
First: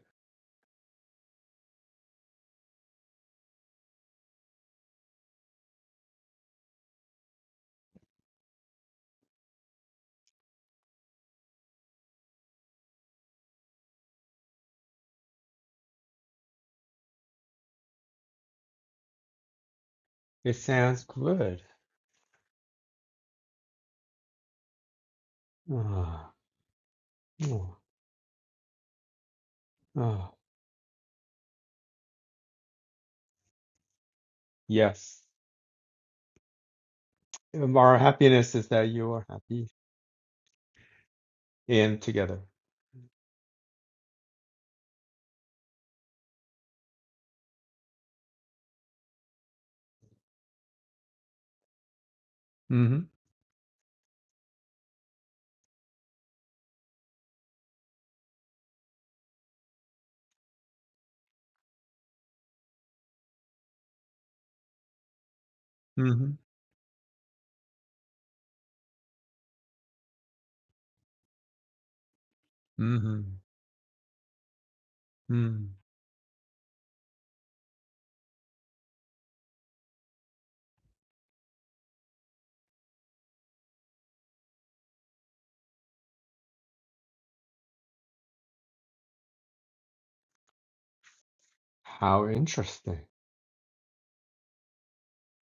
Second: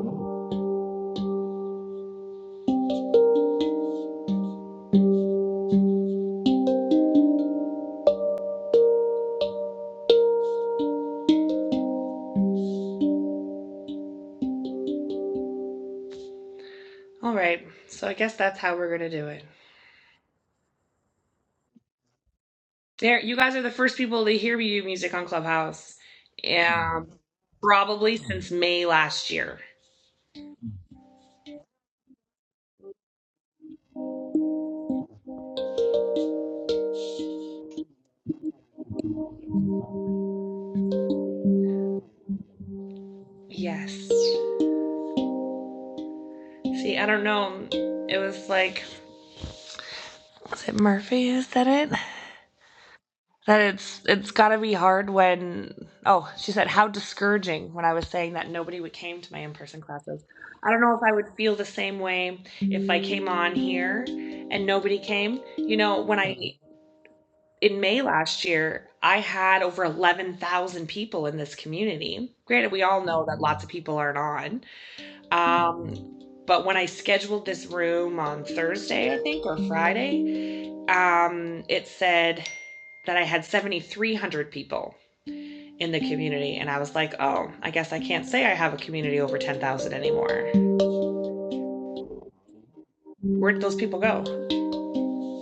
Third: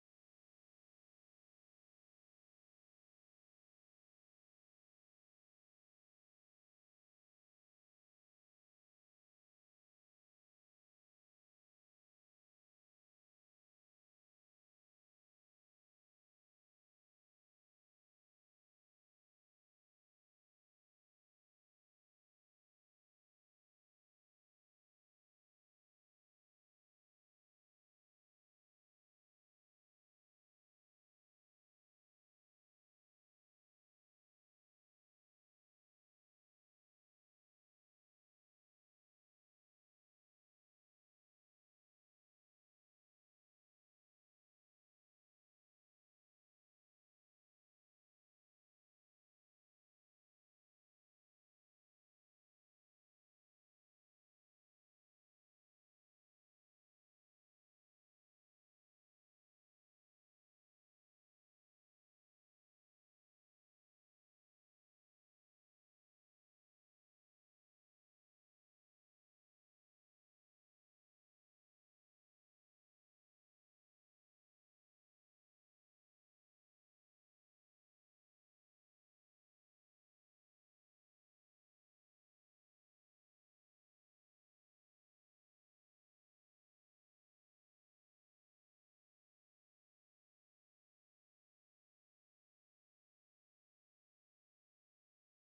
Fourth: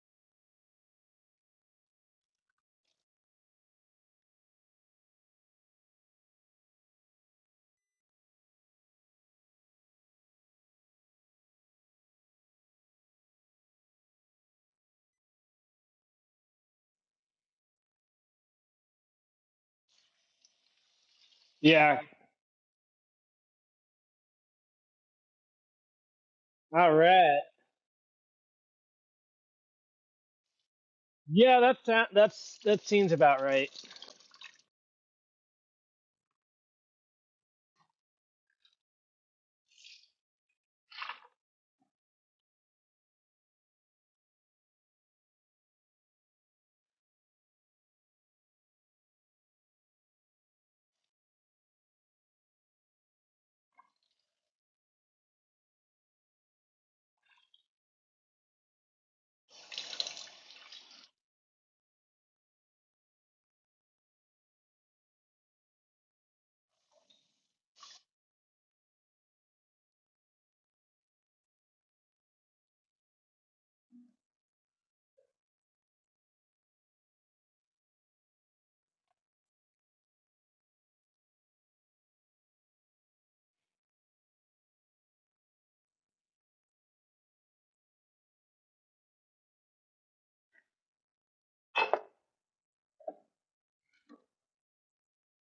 A: right, so I guess that's how we're gonna do it.
B: It sounds good.
D: Yeah.
A: There, you guys are the first people to hear me do music on Clubhouse.
B: Ah.
D: All
A: Yeah,
D: right.
B: Oh.
A: probably since May last year.
B: Oh.
D: Yeah, that's that. That's that seems about right.
B: Yes. Um, Our happiness is that you are happy and together.
A: Yes. See, I don't know. It was like, was it Murphy who said it?
B: Mm-hmm.
A: That it's it's got to be hard when. Oh, she said how discouraging when I was saying that nobody would came to my in person classes. I don't know if I would feel the same way if I came on here and nobody came. You know, when
B: hmm
A: I in May last year, I had over 11,000 people in this community. Granted, we all
B: hmm
A: know that lots of people aren't on.
B: Mm.
A: Um, but when I scheduled this room on Thursday, I think, or Friday, um, it said that I had 7,300 people in the community. And I was like, oh, I guess I can't say I have a community over 10,000 anymore.
B: How interesting.
A: Where'd those people go?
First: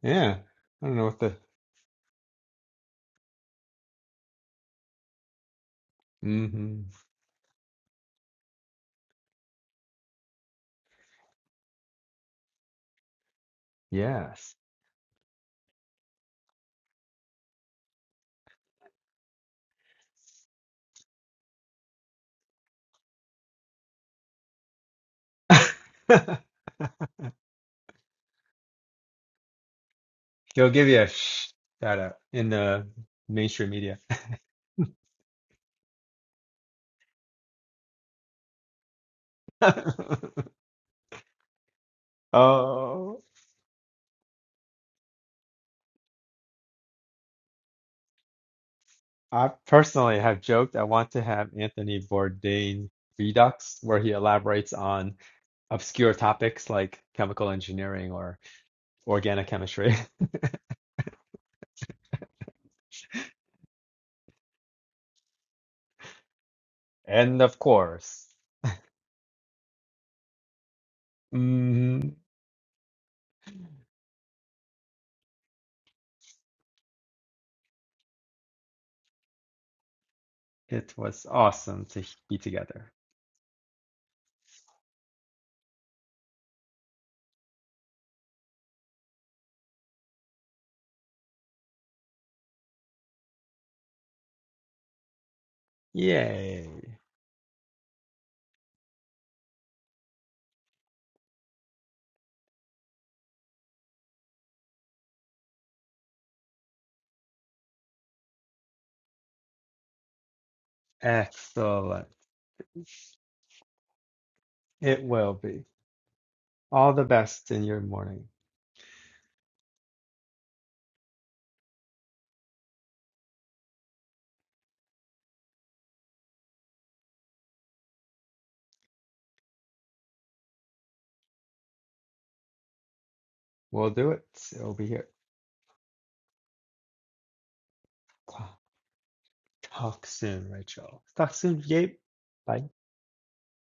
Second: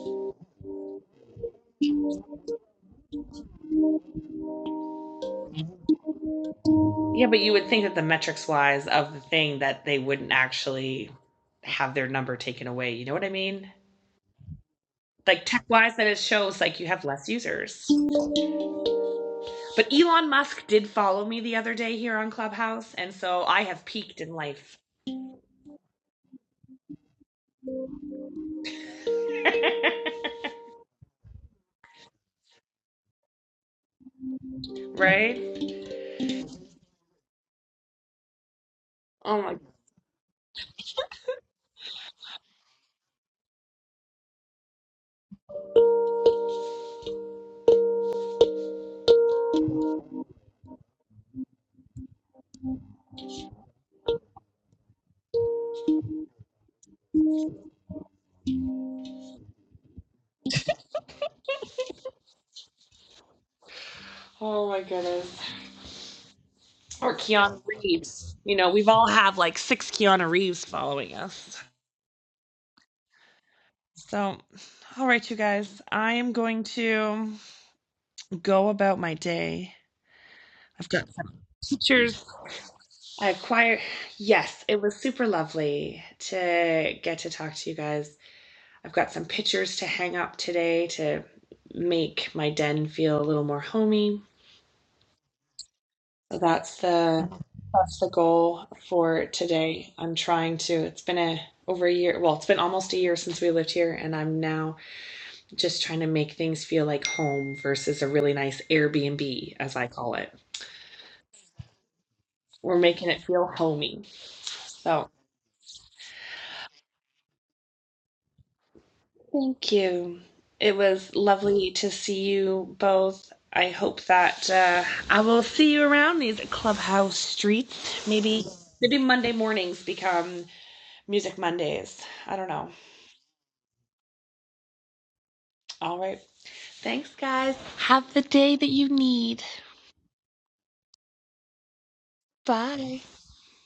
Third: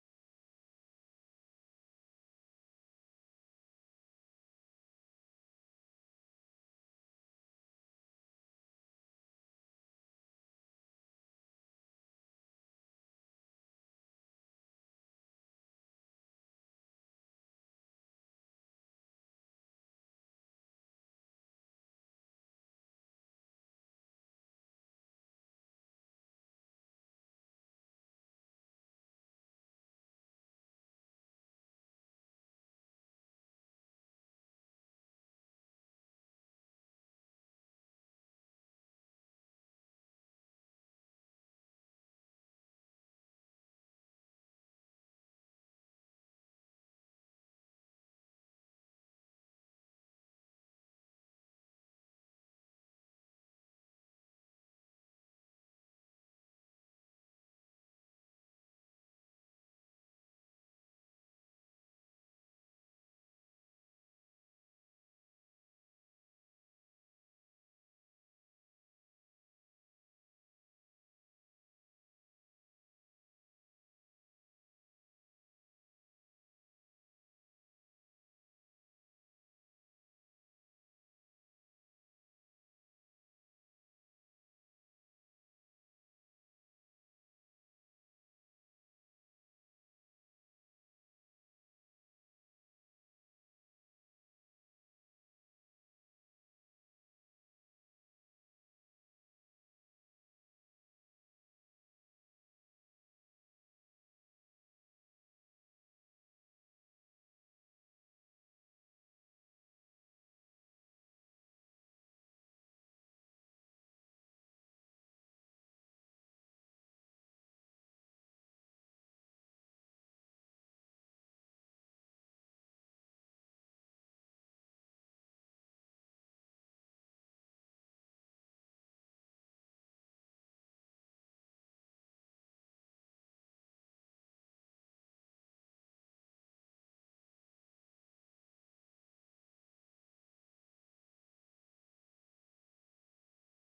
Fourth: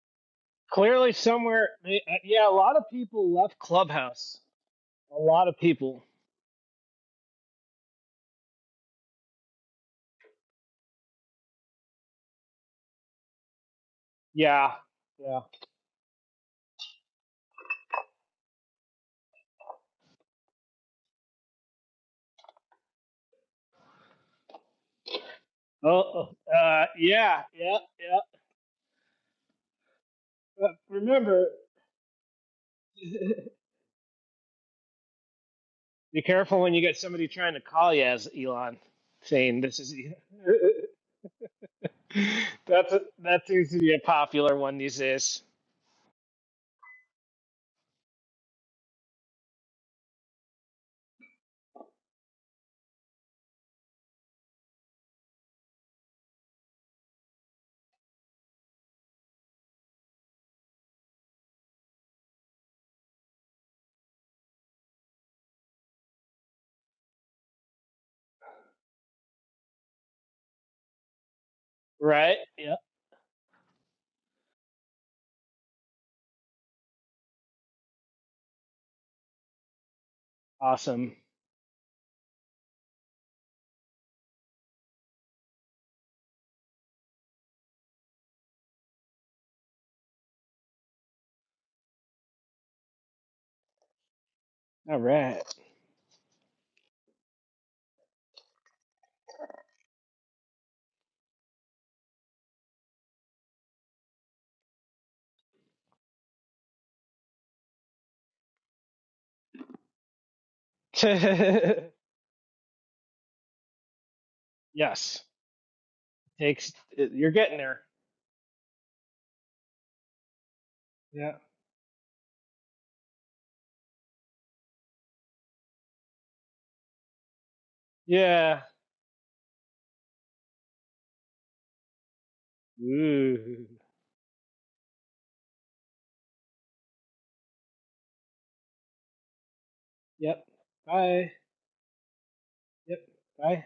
B: Yeah. I don't know
D: Clearly,
B: what the.
D: somewhere. eh, eh, Yeah, a lot of people left Clubhouse. A lot of people.
B: hmm
A: Yeah, but you would think that the metrics wise of the thing that they wouldn't actually have their number taken away. You know what I mean?
B: Yes.
D: Yeah. Yeah.
A: like tech wise that it shows like you have less users. But Elon Musk did follow me the other day here on Clubhouse, and so I have peaked in life,
D: Oh, oh,
B: [LAUGHS]
D: uh, yeah, yeah, yeah.
B: He'll
D: But
B: give you a
D: remember,
B: shout out in the
D: [LAUGHS]
B: mainstream media.
A: right?
D: be careful when you get somebody trying to call you as Elon,
A: Oh my,
D: saying
B: [LAUGHS]
D: this is. [LAUGHS] that's a,
B: Oh,
D: that seems to be a popular one these days,
B: I personally have joked I want to have Anthony Bourdain Redux, where he elaborates on obscure topics like chemical engineering or organic chemistry. [LAUGHS]
A: oh my goodness! Or
B: And of
A: Keanu
B: course,
A: Reeves. You know, we've all have like six Keanu Reeves following us.
B: mhm,
D: right? Yeah.
A: So, all right, you guys, I am going to go about my day. I've
B: it
A: got
D: Awesome.
B: was
A: some
B: awesome to
A: teachers.
B: be together.
A: I acquired. Yes, it was super lovely to get to talk to you guys I've got some pictures to hang up today to make my den feel a little more homey.
D: All right.
A: So
B: Yay.
A: that's the that's the goal for today. I'm trying to. It's been a over a year. Well, it's been almost a year since we lived here, and I'm now just trying to make things feel like home versus a really nice Airbnb, as I call it.
D: [LAUGHS]
B: Excellent.
A: We're making it feel homey.
B: It
A: So
D: yes.
B: will be.
D: Takes.
B: All the
D: You're
B: best
D: getting
B: in your
D: there.
B: morning.
A: Thank you. It was
D: Yeah.
A: lovely to see you both. I hope that uh, I will see you around these clubhouse streets. Maybe
D: Yeah.
A: maybe Monday mornings become Music Mondays. I don't know.
D: Ooh.
B: We'll do it. It'll be here.
A: All right. Thanks, guys. Have the day that you need.
B: Talk
D: Yep.
B: soon, Rachel.
D: Bye.
B: Talk soon, Gabe. Bye.
A: Bye.
D: Yep. Bye.